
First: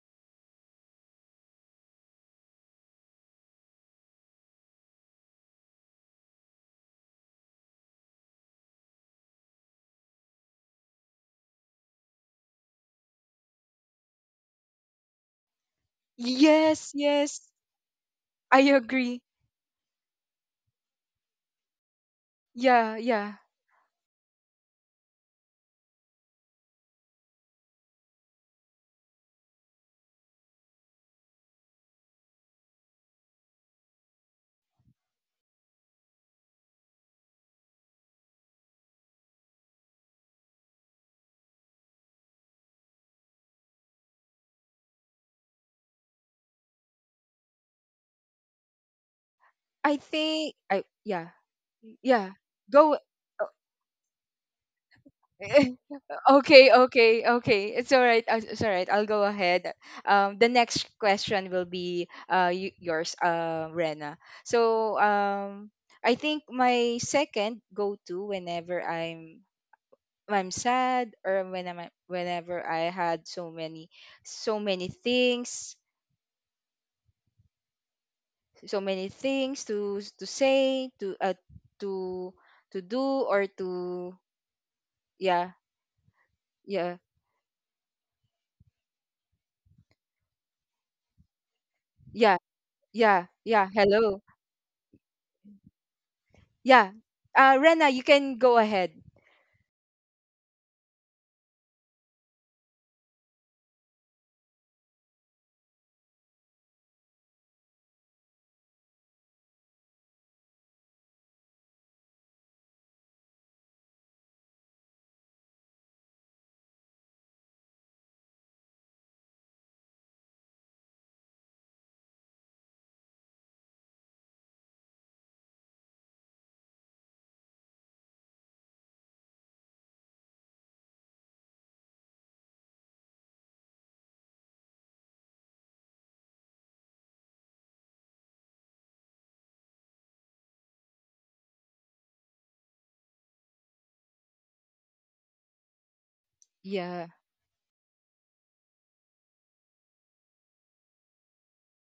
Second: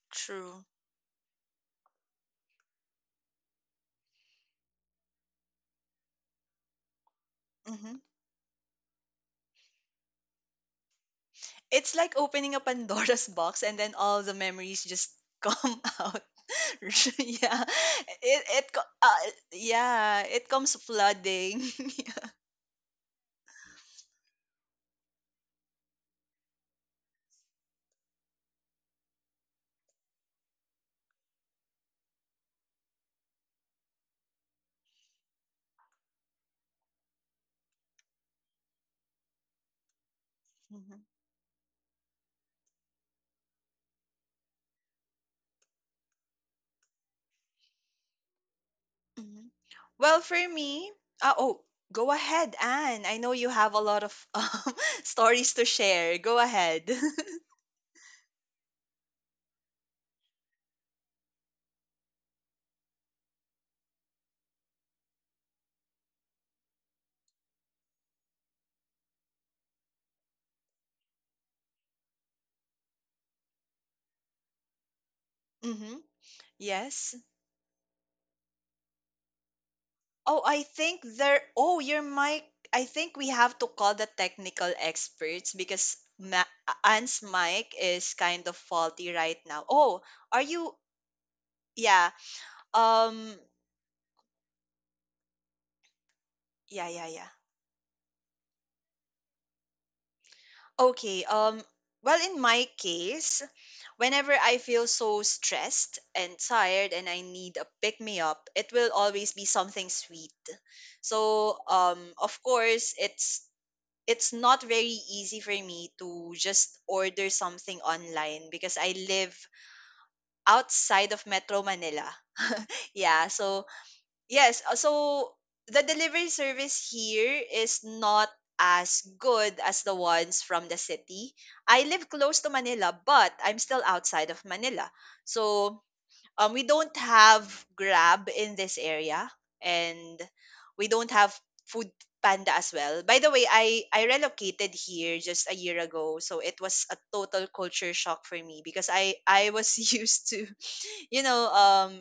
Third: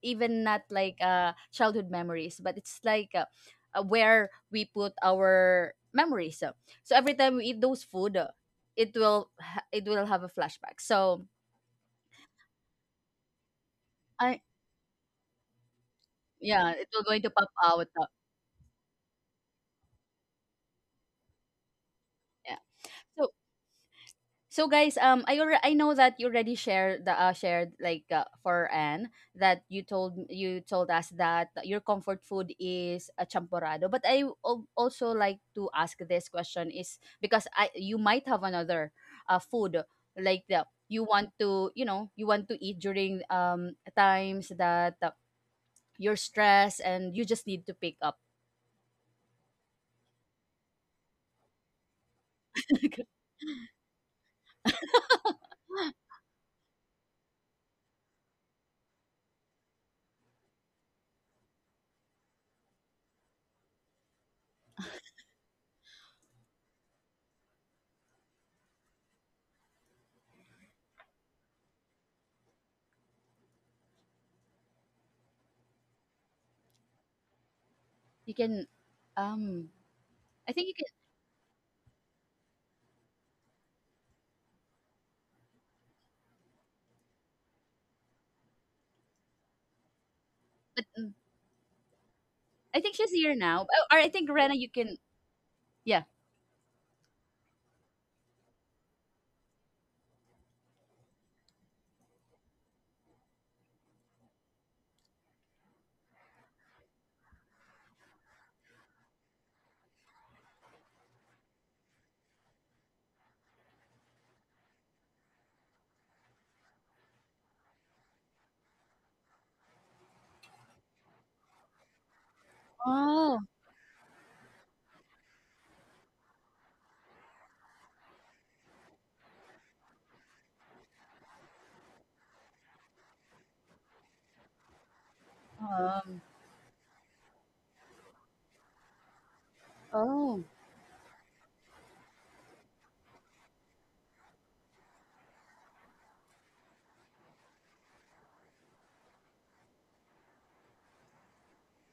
S1: even not
S3: True.
S1: like, childhood memories, but it's like, where we put our memories. So, so every time we eat those
S3: Mm-hmm.
S1: food, it will have a flashback. So,
S3: It's like opening a Pandora's box and then all the
S1: i,
S3: memories just come out.
S1: yeah, it
S2: Yes,
S1: will going to
S2: yes.
S1: pop
S3: Yeah.
S1: out.
S3: It
S2: I
S3: it co-
S2: agree.
S3: uh, yeah, it comes flooding.
S1: Yeah,
S2: Yeah,
S1: so.
S2: yeah.
S1: So guys, I know that you already shared the, shared like, for Anne, that you told us that your comfort food is a champorado. But also like to ask this question, is because I — you might have another, food, like the
S3: Mhm,
S1: you want to eat during times that, you're stressed and you just need to pick up.
S3: mhm.
S2: I
S3: Well, for
S2: think
S3: me,
S2: I yeah.
S3: oh, go
S2: Yeah.
S3: ahead,
S2: Go
S3: Anne. I know you have a lot of stories to share. Go
S2: Okay,
S3: ahead.
S2: okay, okay. It's all right. It's all right. I'll go ahead. The next question will be yours, Rena. So I think my second go-to whenever I'm sad, or when I'm whenever I had so many so many things
S3: Mm-hmm. Yes.
S1: You can,
S2: so many things
S1: um,
S2: to
S3: Oh,
S1: I
S3: I
S1: think you can,
S2: say
S3: think there. Oh, your
S2: to
S3: mic. I
S2: to do,
S3: think we
S2: or
S3: have to call the
S2: to
S3: technical experts
S2: yeah,
S3: because
S2: yeah,
S3: Anne's mic is kind of faulty right now. Oh, are you?
S1: but, mm,
S3: Yeah.
S2: yeah,
S1: I think she's
S3: Um.
S2: yeah,
S1: here now.
S2: yeah,
S1: Or I
S2: hello.
S1: think Rena, you can. Yeah.
S3: Yeah.
S2: Yeah.
S3: Yeah. Yeah.
S2: Rena, you can go ahead.
S3: Okay, well, in my case, whenever I feel so stressed and tired and I need a pick me up, it will always be something sweet. So, of course, it's not very easy for me to just order something online because I live outside of Metro Manila. Yeah,
S1: Oh,
S3: so Yes, so the delivery service here is not as good as the ones from the city. I live close to Manila, but I'm still outside of Manila. So
S1: um,
S3: we don't have Grab in this area, and
S1: oh,
S3: we don't have Food Panda as well. By the way, I relocated here just a year ago, so it was a
S2: Yeah.
S3: total culture shock for me because I was used to you know, um,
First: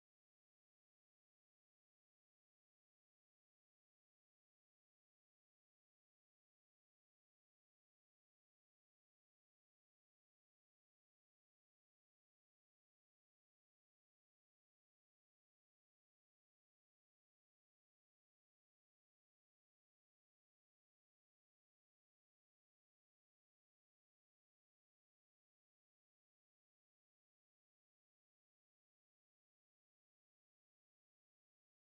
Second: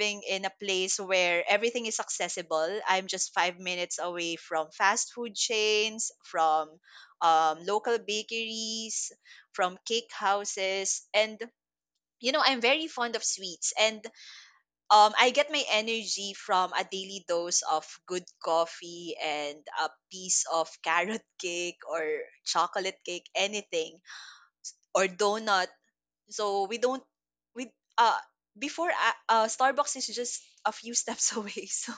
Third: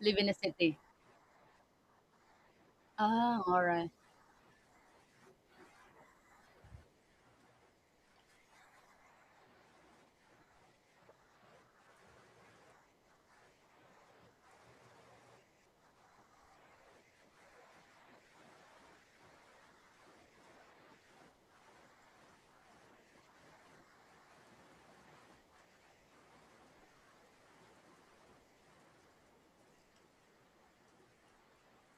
S1: Live in a
S3: in a
S1: city.
S3: place where everything is accessible. I'm just
S1: Ah,
S3: five
S1: alright.
S3: minutes away from fast food chains, from local bakeries, from cake houses, and I'm very fond of sweets, and I get my energy from a daily dose of good coffee and a piece of carrot cake or chocolate cake, anything or donut. So we don't we uh before Starbucks is just a few steps away. So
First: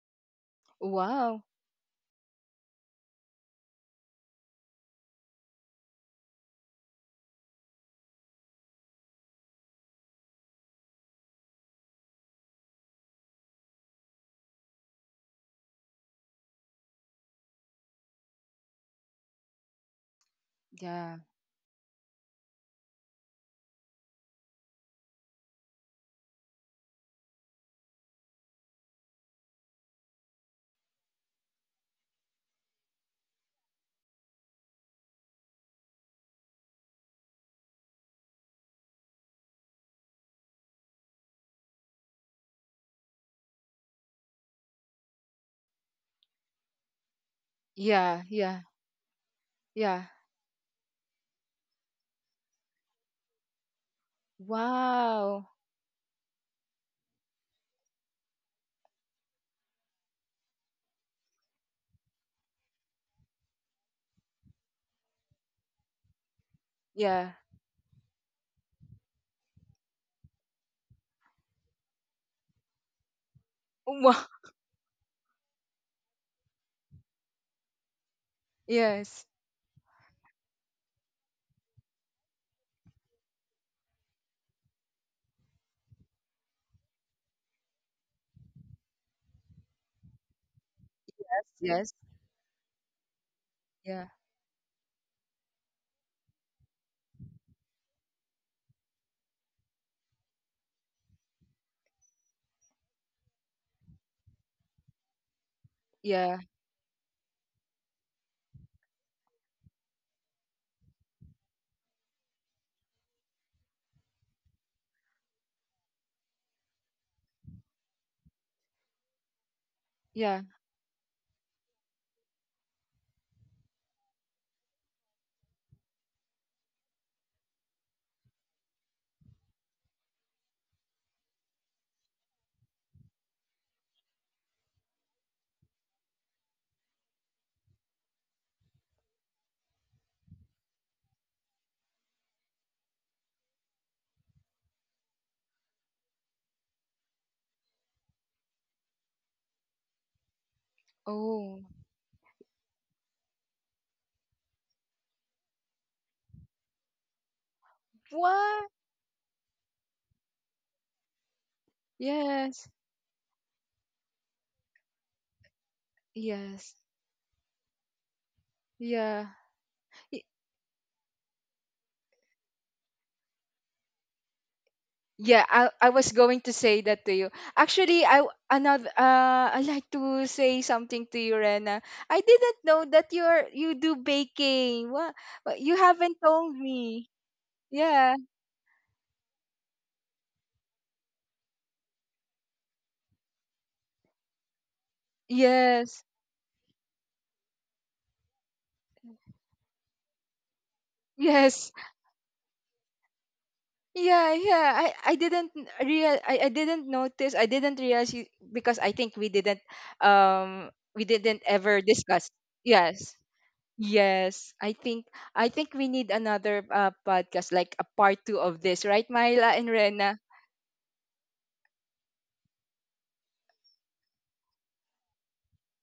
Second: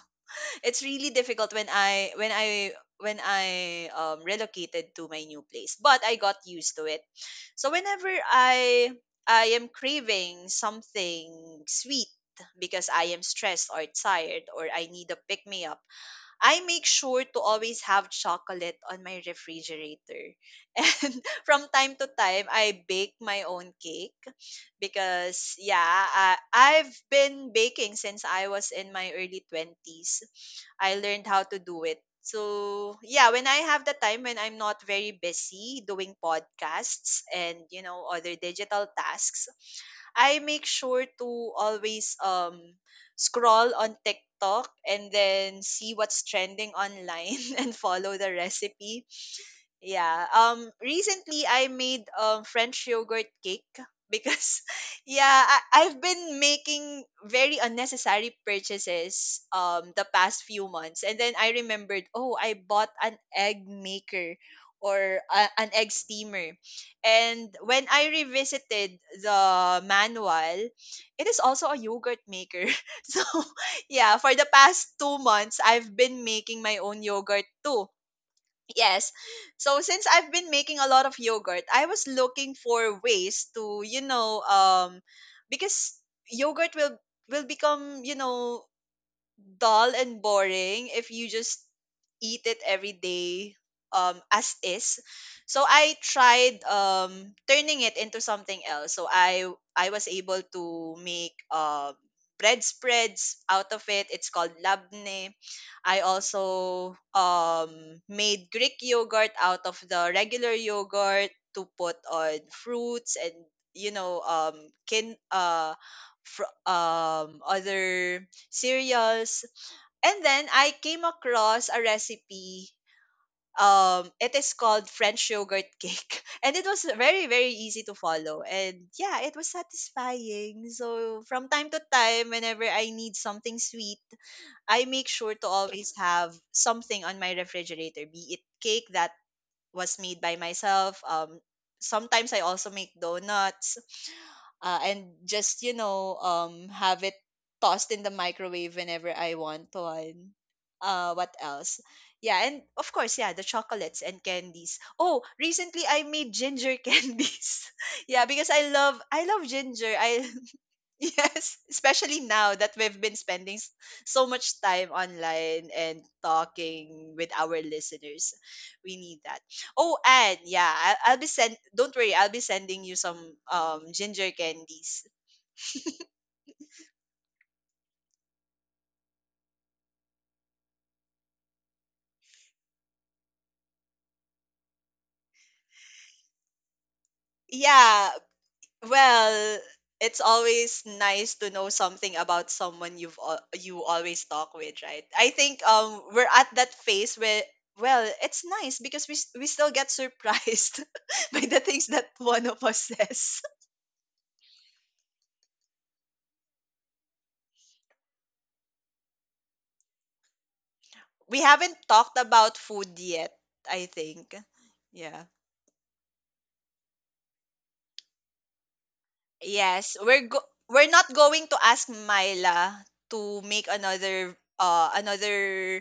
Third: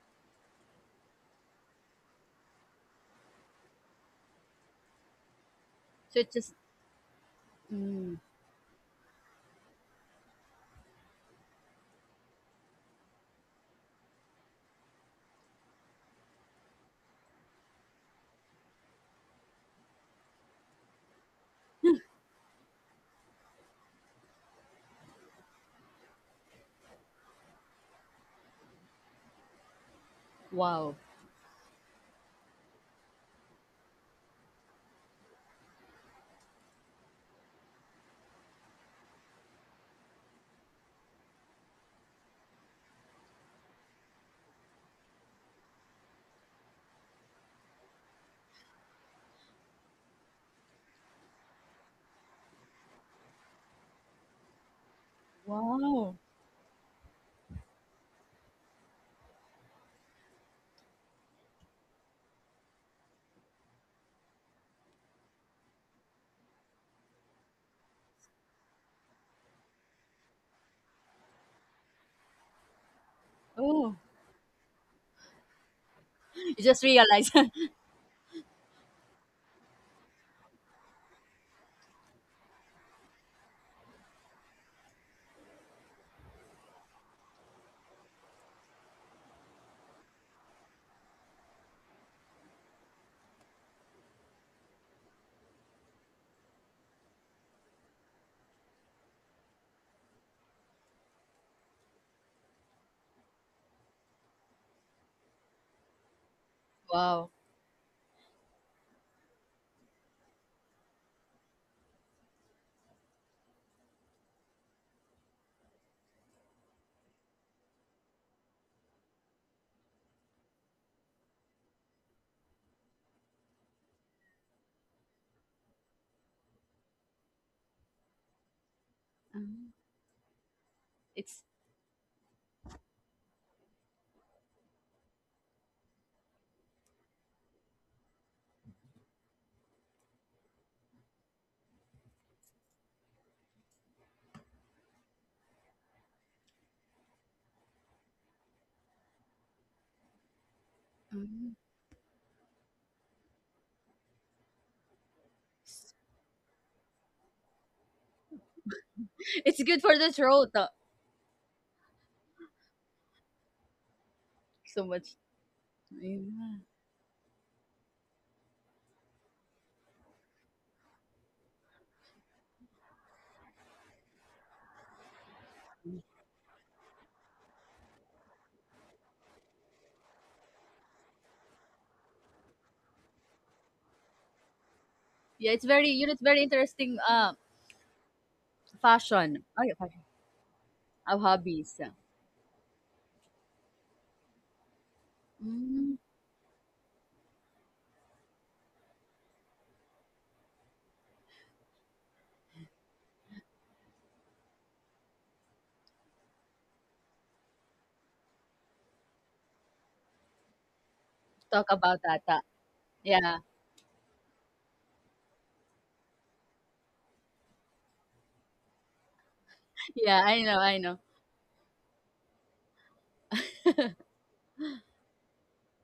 S3: it's really
S2: Wow.
S3: difficult when I relocated to my new place. But I
S1: So it's
S3: got
S1: just,
S3: used to it. So whenever
S1: mm,
S3: I I am craving something sweet because I am stressed or tired or I need a pick me up, I make sure to always have chocolate on my refrigerator.
S2: Yeah.
S3: And from time to time, I bake my own cake because, yeah, I've been baking since I was in my early 20s. I
S1: wow.
S3: learned how to do it. So, yeah, when I have the time when I'm not very busy doing podcasts and, you know, other digital tasks, I make sure to always scroll on TikTok and then see what's trending online and follow
S2: Yeah.
S3: the
S2: Yeah.
S3: recipe.
S2: Yeah.
S3: Yeah. Recently, I made French yogurt cake because, yeah,
S2: Wow.
S3: I, I've
S1: Wow.
S3: been making very unnecessary purchases the past few months, and then I remembered, oh, I bought an egg maker or an egg steamer,
S2: Yeah.
S3: and when I revisited the manual, it is also a yogurt maker. So,
S1: Oh.
S2: Wow.
S3: yeah, for the past 2 months, I've been making
S1: You
S3: my
S1: just
S3: own
S1: realize.
S3: yogurt too. Yes.
S2: Yes.
S3: So since I've been making a lot of yogurt, I was looking for ways to, you know, because yogurt will become, you know, dull and boring if you just
S2: Yes.
S3: eat it every day
S2: Yeah.
S3: as is. So I tried turning it into something else, so I was able to make bread spreads out of it. It's called labne. I
S2: Yeah.
S3: also
S1: Wow.
S3: made Greek yogurt out of the regular yogurt to put on fruits and, you know, kin uh other cereals. And
S2: Yeah.
S3: then I came across a recipe. It is called French yogurt cake, and it was very very easy to follow. And yeah, it was
S1: Mm,
S3: satisfying. So
S1: it's
S3: from time to time, whenever I need something sweet, I make sure to always have something on my refrigerator, be it cake that was made by myself. Sometimes I also make donuts, and just, you know, have it tossed in the microwave whenever I want one. What
S1: mm,
S2: Oh.
S3: else? Yeah, and of course, yeah, the chocolates and candies. Oh, recently I made ginger candies. Yeah, because
S2: What?
S3: I love
S1: it's good
S3: ginger.
S1: for the
S3: I…
S1: throat.
S3: Yes, especially now
S2: Yes.
S3: that we've been spending so much
S1: So
S3: time
S1: much,
S3: online and
S1: yeah,
S2: Yes.
S3: talking with our listeners. We need
S2: Yeah.
S3: that. Oh,
S2: Y-
S3: and yeah, I- I'll be send don't worry, I'll be sending you some ginger candies.
S2: Yeah, I was going to say that to you. Another I like to say something to you, Rena. I didn't know that you're you do baking. What
S1: yeah. It's
S2: You
S1: very, you know,
S2: haven't
S1: it's very
S2: told
S1: interesting.
S2: me.
S3: Yeah,
S2: Yeah.
S3: well,
S1: Yeah, fashion.
S3: it's always
S1: Our
S3: nice to know
S1: hobbies.
S3: something about someone you always talk with, right? I think
S1: Mm,
S2: Yes.
S3: we're at that phase where well, it's nice because we still get surprised by the
S2: Yes.
S3: things that one of us says.
S2: Yeah, yeah. I didn't notice. I didn't realize you, because I think we
S3: We
S2: didn't
S1: talk
S3: haven't
S2: ever
S1: about
S3: talked
S1: that.
S2: discuss.
S3: about food
S2: Yes.
S3: yet,
S1: Yeah,
S3: I think.
S2: Yes.
S3: Yeah.
S2: I think we need another podcast like a part 2 of this, right, Myla and
S3: Yes,
S2: Rena?
S1: yeah. I know, I
S3: we're
S1: know.
S3: not going to ask Myla to make another another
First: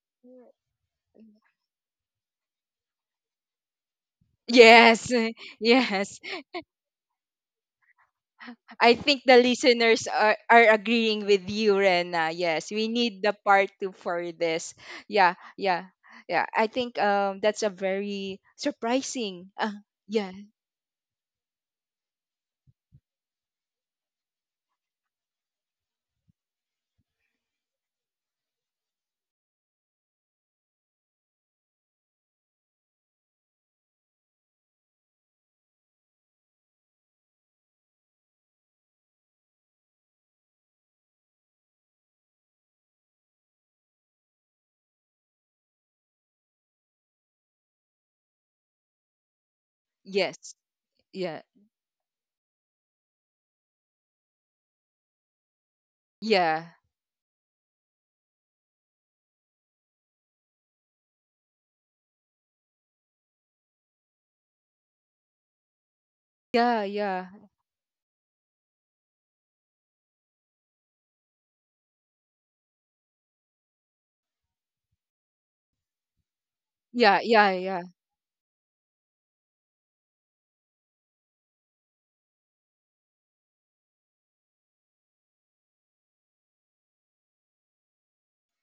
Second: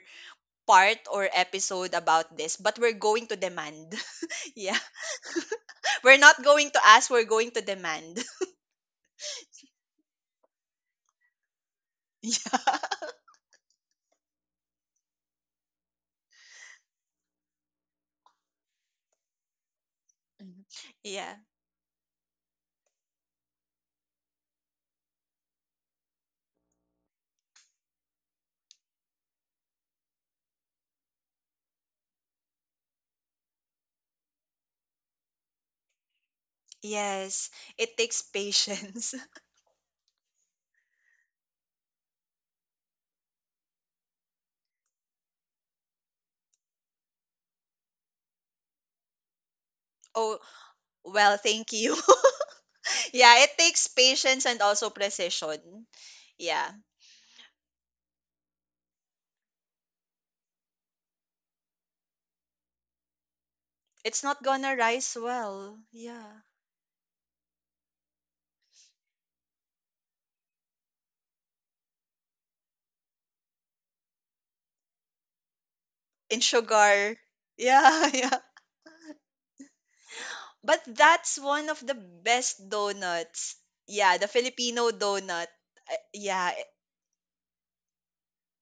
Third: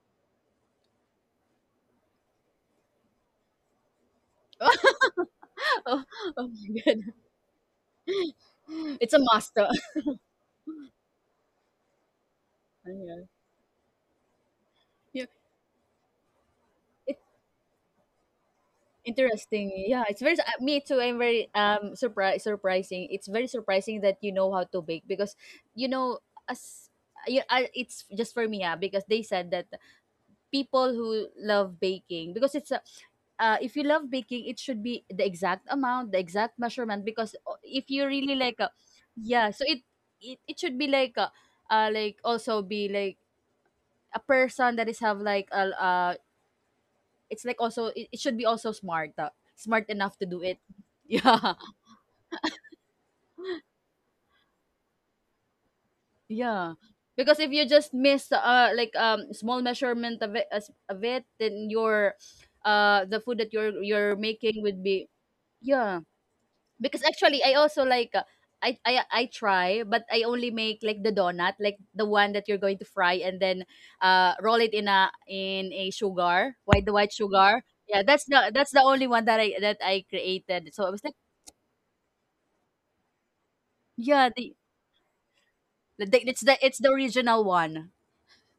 S3: part or episode about this, but we're going to demand. Yeah.
S2: Yes.
S1: Oh,
S3: We're
S2: Yes.
S3: not going to
S1: my god,
S3: ask, we're going to demand.
S2: I
S1: it's
S2: think
S1: a
S2: the
S1: master.
S2: listeners are agreeing with you, Rena. Yes, we
S3: Yeah.
S2: need
S1: Yeah.
S2: the part two for this.
S1: Yeah,
S2: Yeah, yeah, yeah. I think
S1: It,
S2: that's a very surprising.
S1: Interesting. Yeah, it's
S2: Yeah,
S1: very,
S3: Mhm.
S1: me too. I'm
S3: Yeah.
S1: very surprised. Surprising. It's very surprising that you know how to bake because you know as yeah, it's just for me, yeah, because they said that people who love baking, because it's a, if you love baking, it should be the exact amount, the exact measurement. Because
S3: Yes, it
S1: if you
S3: takes
S1: really like,
S3: patience.
S1: yeah, it it should be like, like also be like a person that is have like a, it's like also it should be also smart, smart enough to
S3: Oh,
S1: do
S2: yes,
S1: it.
S3: well,
S2: yeah,
S1: Yeah,
S3: thank you. Yeah, it takes patience and also precision.
S2: yeah,
S3: Yeah.
S1: yeah. Because if you just miss like small measurement of it, of it, then your the food that
S3: It's
S1: you're
S3: not
S1: making
S3: gonna
S1: would
S3: rise
S1: be
S3: well.
S1: yeah.
S3: Yeah.
S2: yeah,
S1: Because
S2: yeah,
S1: actually, I also like, I try, but I only make like the donut, like the one that you're going to fry and then roll it in a
S3: In
S1: sugar, white the white
S3: sugar.
S2: yeah, yeah,
S1: sugar.
S2: yeah,
S1: Yeah,
S3: Yeah,
S1: that's
S3: yeah.
S1: the only one that I created.
S3: But
S1: So I was like,
S3: that's one of the best donuts. Yeah, the
S1: yeah, the
S3: Filipino donut. Uh,
S1: It's
S3: yeah,
S1: the
S3: i-
S1: it's the original one.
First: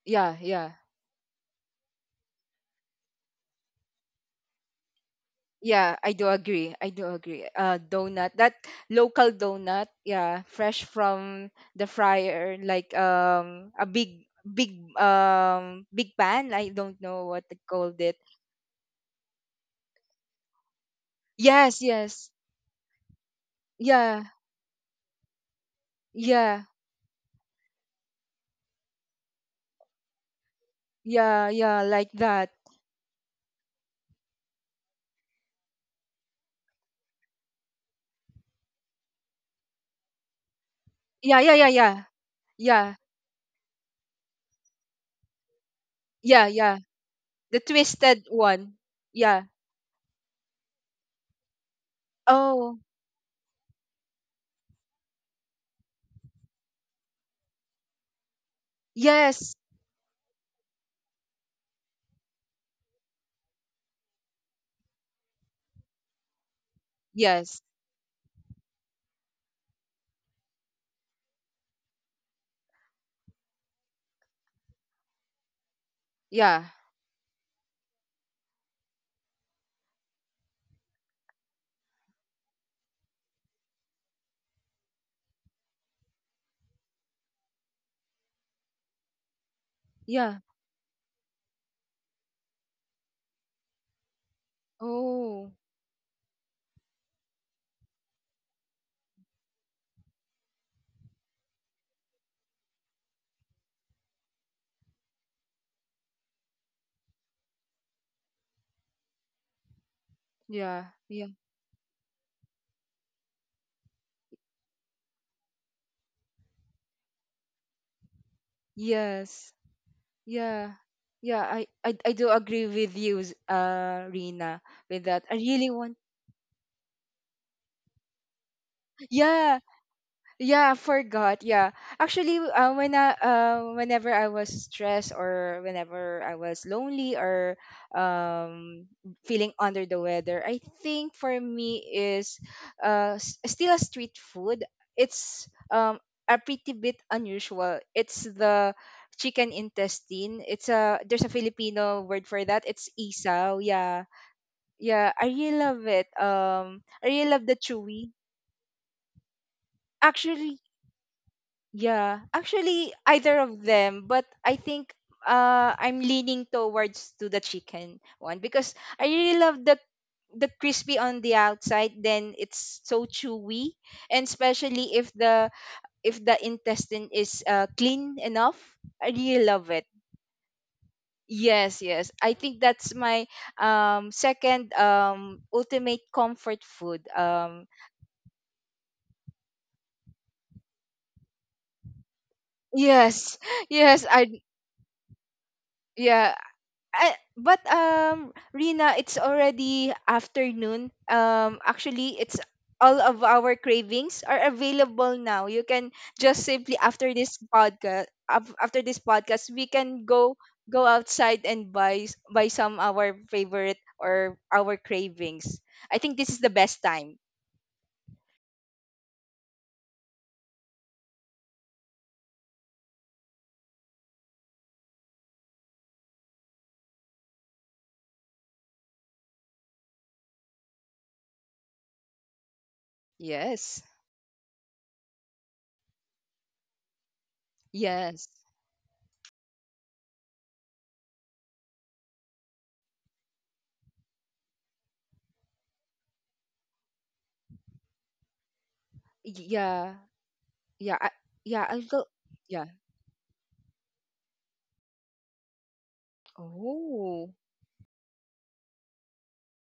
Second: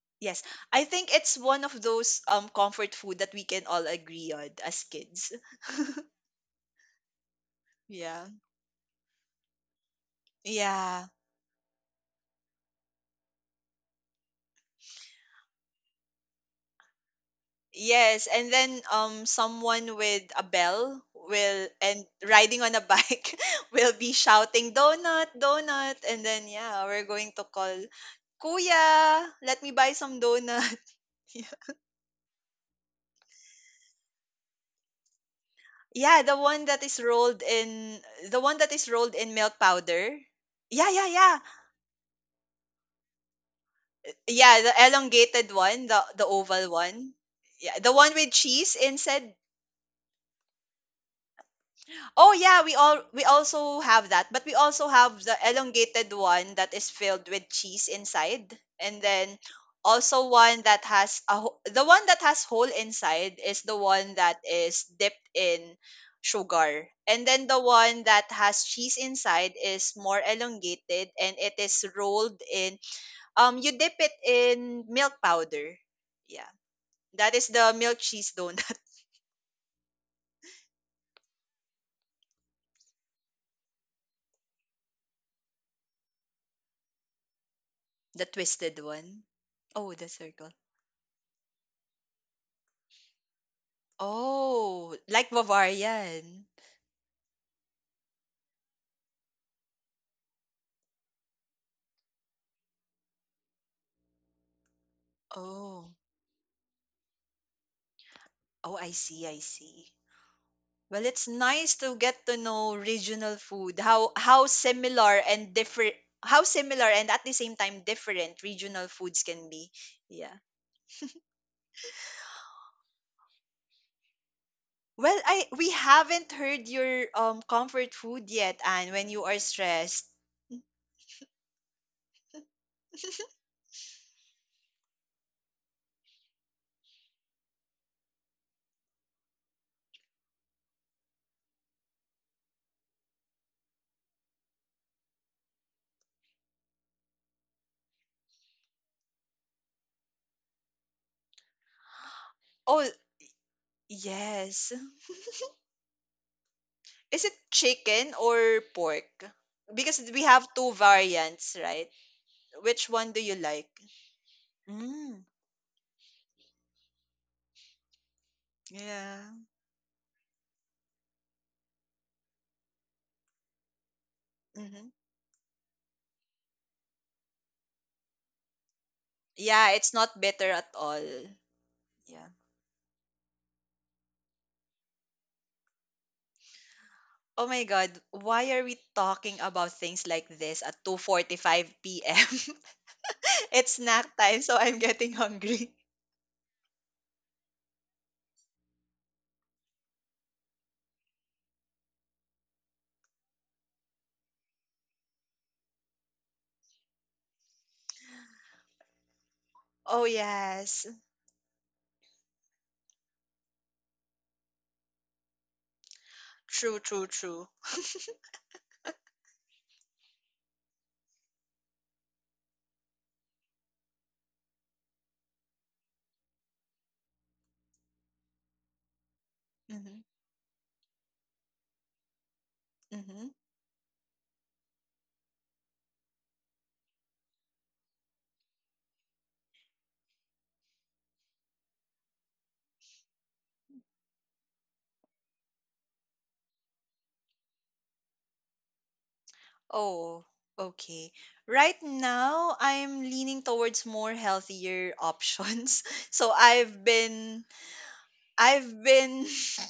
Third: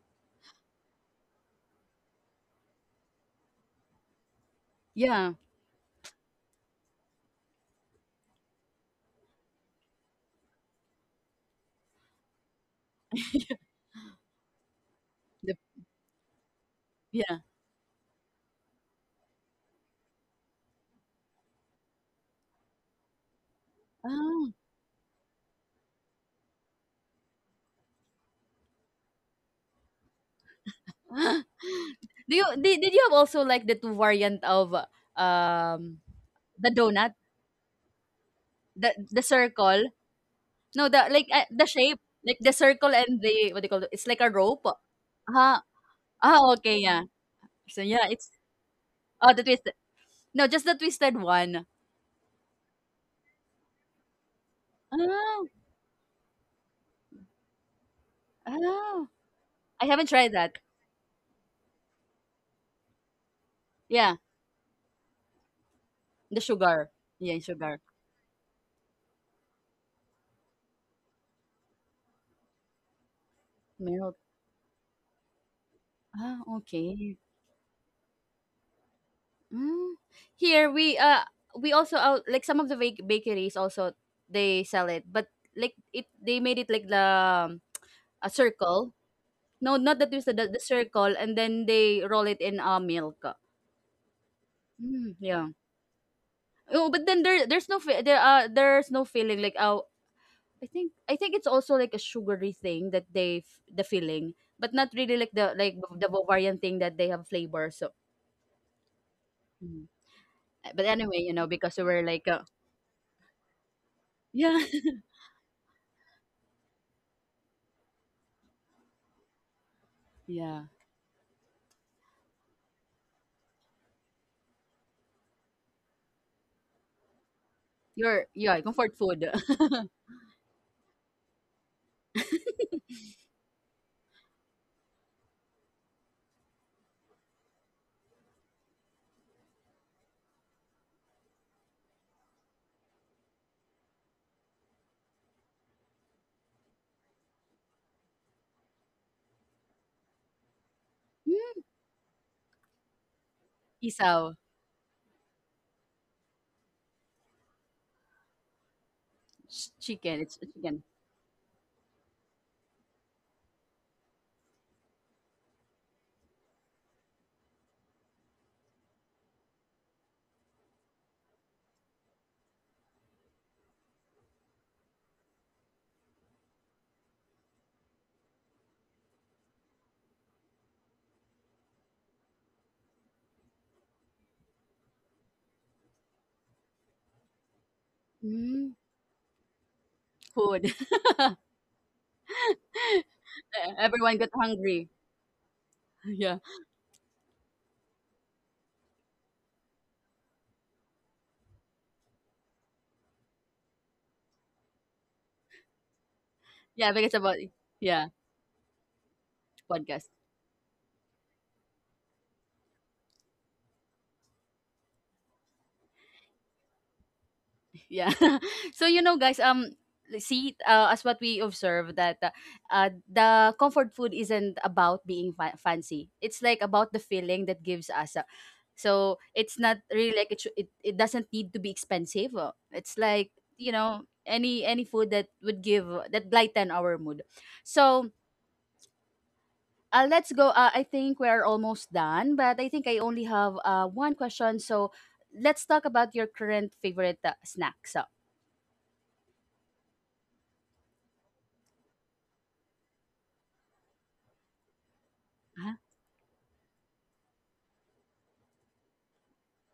S2: yeah,
S3: yes.
S2: yeah.
S3: I think it's one of those comfort food that we can all agree on as
S1: Yeah.
S3: kids.
S2: Yeah, I do agree. I do agree.
S3: Yeah.
S2: Donut, that local donut, yeah, fresh
S3: Yeah.
S2: from the fryer, like a big, big,
S1: The
S2: big pan. I don't know
S1: yeah.
S2: what they called it.
S3: Yes, and then someone with a bell will
S2: Yes,
S3: and
S2: yes.
S3: riding on a bike will be
S2: Yeah,
S1: Oh.
S3: shouting donut, donut, and then
S2: yeah,
S3: yeah, we're going to call Kuya, let me buy some donut. Yeah,
S2: yeah, yeah, like that.
S1: Did you have also like the two variant of um
S3: Yeah, the one
S1: the
S3: that is
S1: donut,
S3: rolled in the one that is rolled
S1: the
S3: in milk
S1: circle?
S3: powder.
S1: No,
S3: Yeah,
S1: the
S3: yeah,
S1: like,
S3: yeah.
S2: Yeah, yeah,
S1: the
S2: yeah,
S1: shape,
S2: yeah.
S1: like the circle
S2: Yeah,
S1: and the what do you call it? It's like a
S3: Yeah,
S1: rope.
S3: the elongated
S1: Ah,
S3: one, the
S1: ah,
S2: yeah,
S3: oval
S1: okay,
S2: yeah.
S1: yeah.
S3: one.
S2: The
S1: So
S3: Yeah, the
S1: yeah,
S3: one
S2: twisted
S1: it's
S3: with cheese
S2: one.
S1: oh,
S3: instead…
S1: the
S2: Yeah.
S1: twisted. No, just the twisted one.
S3: Oh yeah,
S2: Oh,
S3: we also have that, but we also have the
S1: Oh.
S3: elongated one that is filled with cheese inside, and
S1: Oh,
S3: then
S2: yes,
S1: I haven't
S3: also
S1: tried that.
S3: one that the one that has hole inside is the one
S1: Yeah,
S3: that is dipped in
S1: the sugar.
S3: sugar, and
S1: Yeah,
S3: then the
S2: yes.
S1: sugar
S3: one that has cheese inside is more elongated and it is rolled in… you dip it
S1: milk.
S3: in milk powder,
S1: Ah,
S3: yeah.
S2: Yeah,
S1: okay.
S3: That is the milk cheese donut,
S1: Mm. Here we also out like some of the bakeries also they sell it, but like it they made it like the,
S3: the
S1: a
S3: twisted
S1: circle.
S3: one.
S1: No,
S3: Oh,
S1: not
S3: the
S1: that twist,
S2: yeah.
S3: circle.
S1: the circle, and then they roll it in, milk.
S3: Oh,
S1: Mm,
S3: like
S1: yeah.
S2: Oh,
S3: Bavarian.
S1: Oh, but then there's no there's no filling like, oh, I think it's also like a sugary thing that the filling, but not really like
S3: Oh,
S1: the Bavarian thing that they have flavor. So,
S3: oh, I see, I
S1: mm.
S3: see.
S1: But
S2: yeah,
S3: Well,
S1: anyway,
S2: yeah.
S3: it's
S1: you know, because
S3: nice
S1: we
S3: to
S1: were
S3: get
S1: like,
S3: to know regional food,
S1: yeah.
S3: how similar and at the same time different regional foods can
S2: Yes.
S3: be. Yeah.
S1: Yeah.
S2: Yeah. I do agree with you, Rina, with
S3: Well,
S2: that. I
S3: I
S2: really
S3: we
S2: want.
S3: haven't heard your comfort
S1: Your,
S3: food
S1: yeah,
S3: yet, Anne,
S1: comfort
S3: when you
S1: food.
S3: are
S2: Yeah,
S3: stressed.
S2: yeah, I forgot. Yeah. Actually, whenever I was stressed or whenever I was lonely or um, feeling under the weather, I think for me is still a street food. It's a pretty bit unusual. It's the chicken intestine. It's a There's a
S1: Mm.
S2: Filipino word for that.
S3: Oh,
S2: It's isaw. Yeah.
S1: Isaw.
S3: yes.
S2: Yeah, I really love it. I
S3: Is
S2: really
S3: it
S2: love the chewy.
S3: chicken or pork?
S1: Ch-
S3: Because
S1: Chicken.
S3: we
S1: It's
S3: have
S2: Actually,
S3: two
S1: chicken.
S3: variants, right?
S2: yeah,
S3: Which
S2: actually
S3: one do you
S2: either of
S3: like?
S2: them, but I think
S3: Mm.
S2: I'm leaning towards to the chicken one because I
S3: Yeah.
S2: really love the crispy on the outside, then it's so chewy, and
S3: Hmm.
S2: especially if the intestine is clean enough. I really
S3: Yeah,
S2: love it.
S3: it's not better at all.
S2: Yes, yes,
S3: Yeah.
S2: I think that's my second ultimate comfort food.
S3: Oh my God, why are
S1: Mm.
S3: we talking about things like this
S1: Food.
S3: at 2:45 p.m.?
S2: Yes
S3: It's
S2: yes
S3: snack
S1: Everyone got
S2: i
S3: time, so I'm
S1: hungry.
S3: getting hungry.
S2: yeah
S1: Yeah.
S2: but Rina, it's already afternoon. Actually, it's all of our cravings are available now. You can just simply
S1: Yeah, because
S2: after
S1: about
S2: this
S1: yeah,
S2: podcast, after this podcast, we can
S3: Oh
S1: podcast.
S2: go go
S3: yes.
S2: outside and buy buy some our favorite or our cravings. I think this is the
S3: True,
S2: best
S3: true,
S2: time.
S3: true.
S1: Yeah. So, you know guys, see, as what we observe that, the comfort food isn't about being fancy, it's like about the feeling that gives us, so it's not
S3: Mm-hmm.
S1: really like it, it it doesn't need to be expensive, it's
S3: Mm-hmm.
S1: like, you
S2: Yes.
S1: know, any food that would give, that lighten our mood. So,
S2: Yes.
S1: let's go, I think we're almost done, but I think I only have, one question. So let's talk about your current favorite, snacks. Uh,
S2: Yeah.
S3: Oh,
S2: Yeah.
S3: okay.
S2: Yeah,
S3: Right
S2: I'll go.
S3: now,
S2: Yeah.
S3: I'm leaning towards more healthier options. So I've
S2: Oh,
S3: been I've been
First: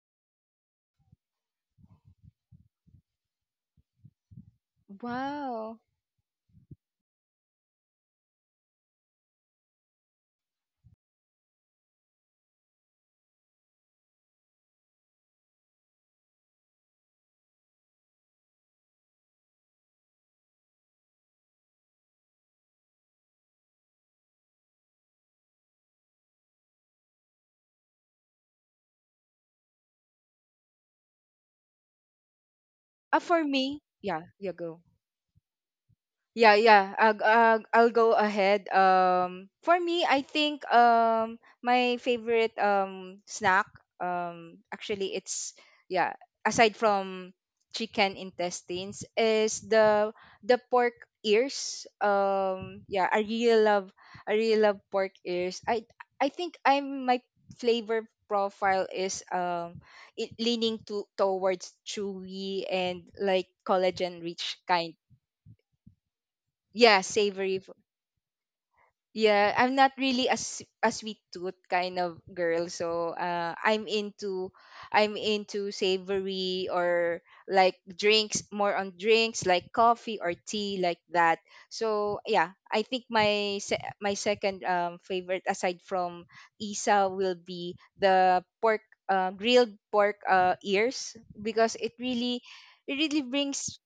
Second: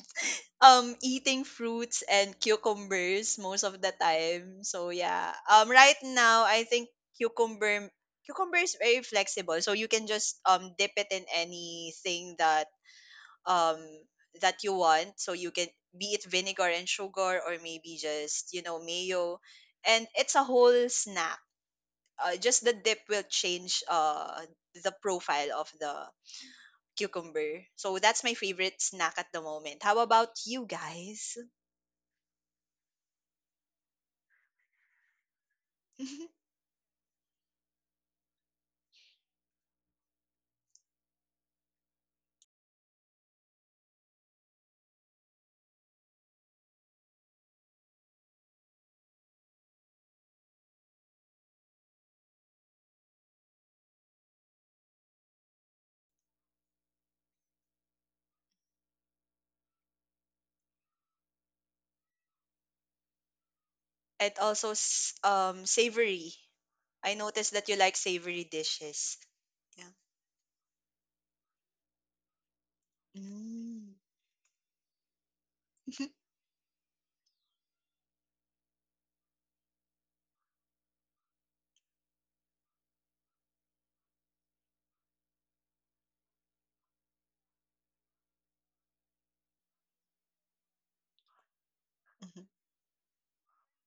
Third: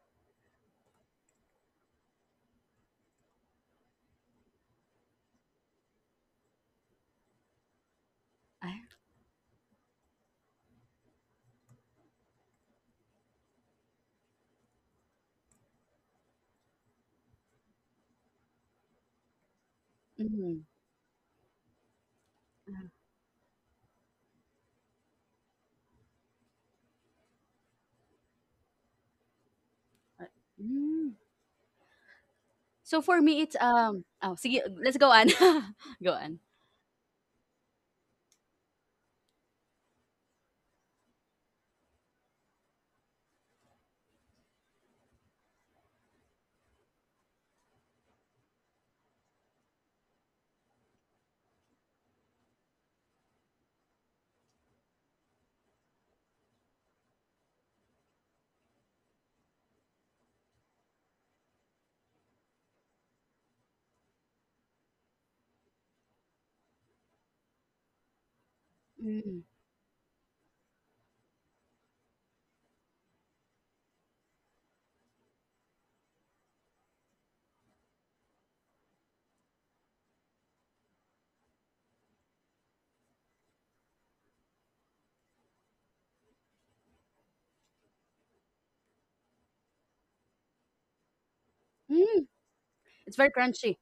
S3: eating fruits and cucumbers most of the time. So yeah.
S2: wow.
S3: Right now I think cucumber cucumber is
S1: huh?
S3: very flexible. So you can just dip it in anything that um that you want. So you can be it vinegar and sugar or maybe just, you know, mayo. And it's a
S1: Mhm.
S3: whole snack. Just the
S1: Mm.
S3: dip will change the profile of the cucumber. So that's my favorite snack at the moment. How
S1: Ah,
S3: about you
S1: hmm.
S3: guys?
S1: So for
S2: For
S1: me, it's,
S2: me, yeah,
S1: oh,
S2: yeah,
S1: sige,
S2: go.
S1: let's go on. Go on.
S2: Yeah, yeah. I'll go ahead. For me, I think my favorite snack, actually it's yeah aside from chicken intestines, is the pork ears. Yeah, I really love, I really love pork ears. I think I'm my flavor profile is it leaning to towards chewy and like collagen rich kind,
S3: Savory.
S2: yeah,
S3: I noticed
S2: savory.
S3: that you like savory dishes.
S1: Mm.
S2: Yeah, I'm
S3: Yeah.
S2: not really a, a sweet tooth kind of girl. So, I'm
S3: Mm.
S2: into, I'm into savory or like drinks, more on drinks like coffee or tea like that. So, yeah, I think my second favorite aside from isa will be the pork grilled pork ears, because
S1: Mm,
S3: Mhm.
S2: it
S1: it's
S2: really
S1: very
S2: brings
S1: crunchy.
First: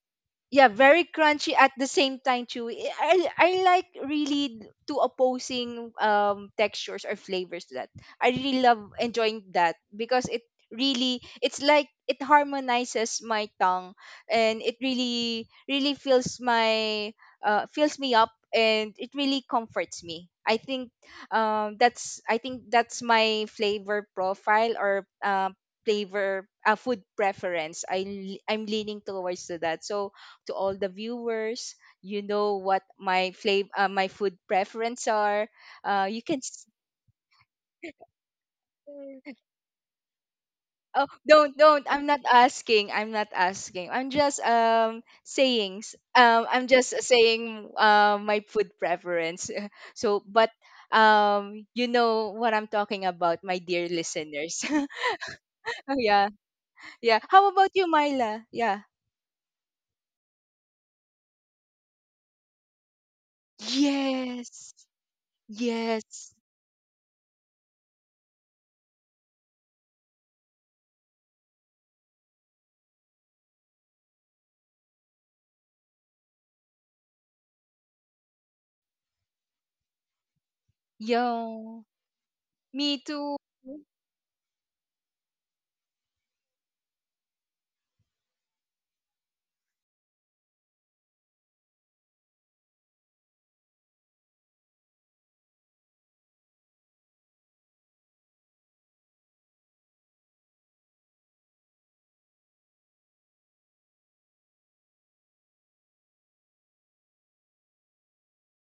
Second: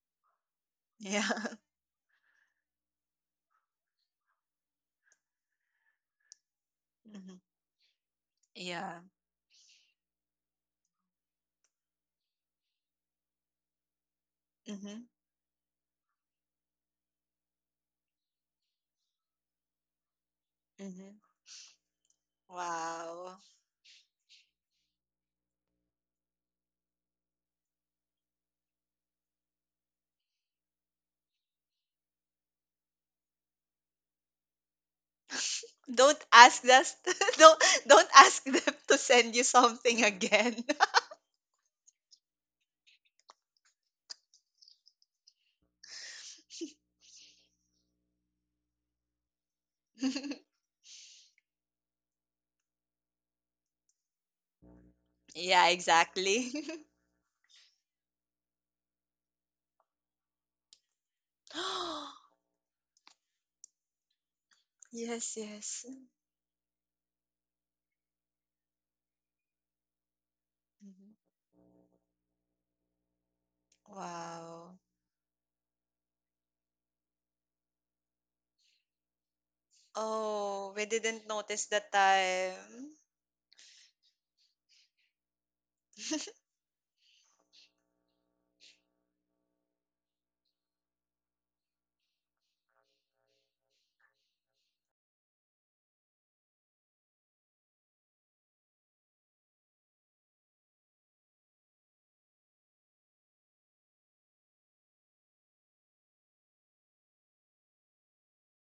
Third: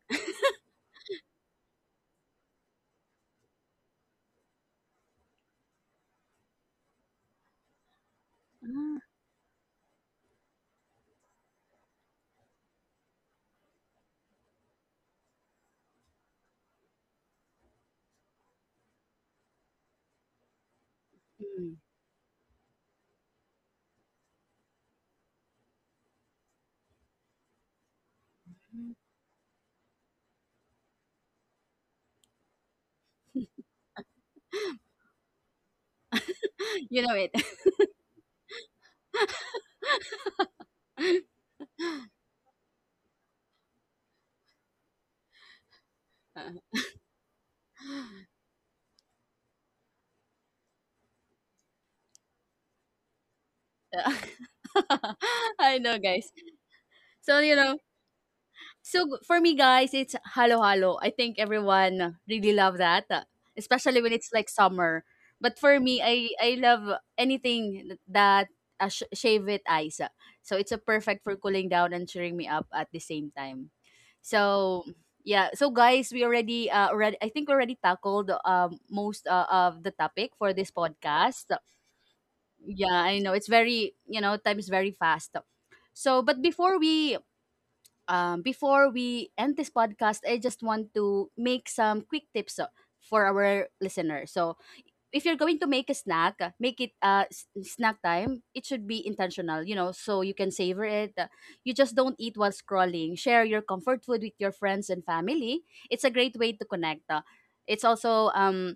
S2: yeah very
S3: Yeah.
S2: crunchy at the same time chewy. I like really two opposing textures or
S3: Hmm.
S2: flavors to that. I really love
S1: Ah,
S3: Yeah.
S2: enjoying that because it really it's like it harmonizes my tongue, and it
S3: Hmm.
S2: really really fills my fills me up, and it really comforts me. I think
S3: Hmm.
S1: mm.
S2: that's
S3: Wow.
S2: my flavor profile or flavor food preference. I'm leaning towards to that. So to all the viewers. You know what my flavor, my food preference are. Uh,
S3: Don't
S2: you can.
S3: ask
S2: s-
S3: us
S1: You know it.
S3: don't ask them to send you something again.
S2: Oh, don't, don't. I'm not asking. I'm not asking. I'm just saying.
S1: Uh,
S2: I'm just saying my food preference. So, but you know what I'm talking about, my dear listeners.
S3: Yeah,
S1: I
S2: Oh,
S1: know,
S2: yeah,
S1: guys.
S3: exactly.
S2: yeah.
S1: So,
S2: How
S1: you
S2: about
S1: know,
S2: you, Myla? Yeah.
S1: For me, guys, it's halo-halo. I think everyone really love that, especially when it's like
S2: Yes.
S1: summer.
S3: Yes,
S1: But for
S3: yes.
S1: me,
S2: Yes.
S1: I love anything that, shave it ice. So it's a
S3: Mhm.
S1: perfect for cooling down and cheering me up at the same time.
S3: Wow.
S1: So yeah, so guys, we already, I think we already tackled most of the topic for this
S3: Oh, we didn't
S1: podcast.
S3: notice the
S2: Yo.
S3: time.
S1: Yeah,
S2: Me
S1: I know
S2: too.
S1: it's very, you know, time is very fast. So, but before we, before we end this podcast, I just want to make some quick tips, for our listeners. So, if you're going to make a snack, make it, snack time. It should be intentional, you know, so you can savor it. You just don't eat while scrolling. Share your comfort food with your friends and family. It's a great way to connect. It's also,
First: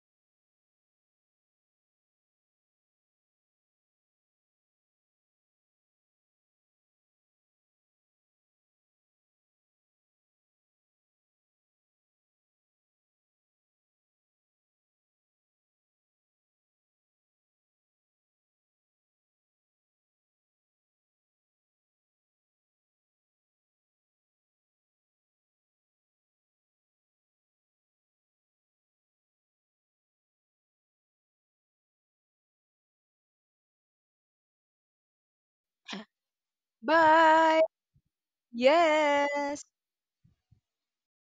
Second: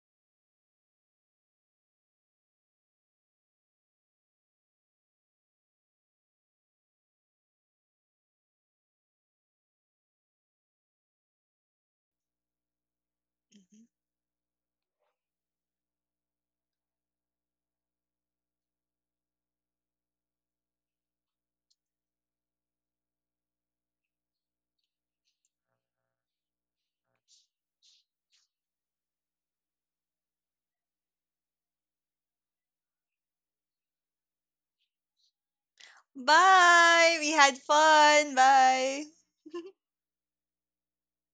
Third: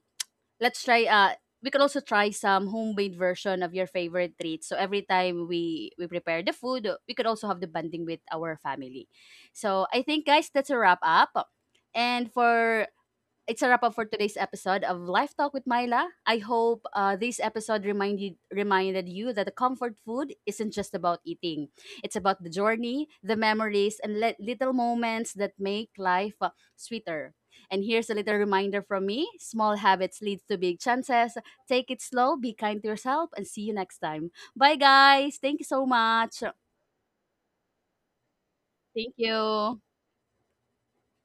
S1: let's try, we can also try some homemade version of your favorite treats. So every time we prepare the food, we could also have the bonding with our family. So I think guys, that's a wrap up. And for It's a wrap
S3: Mhm.
S1: up for today's episode of Life Talk with Myla. I hope, this episode reminded you that the comfort food isn't just about eating. It's about the journey, the memories, and little moments that make life, sweeter. And here's a little reminder from me: small habits lead to big chances. Take it slow, be kind to yourself, and see you next time. Bye, guys. Thank you so much.
S3: Bye. We had
S2: Bye.
S3: fun. Bye.
S1: Thank
S2: Yes.
S1: you.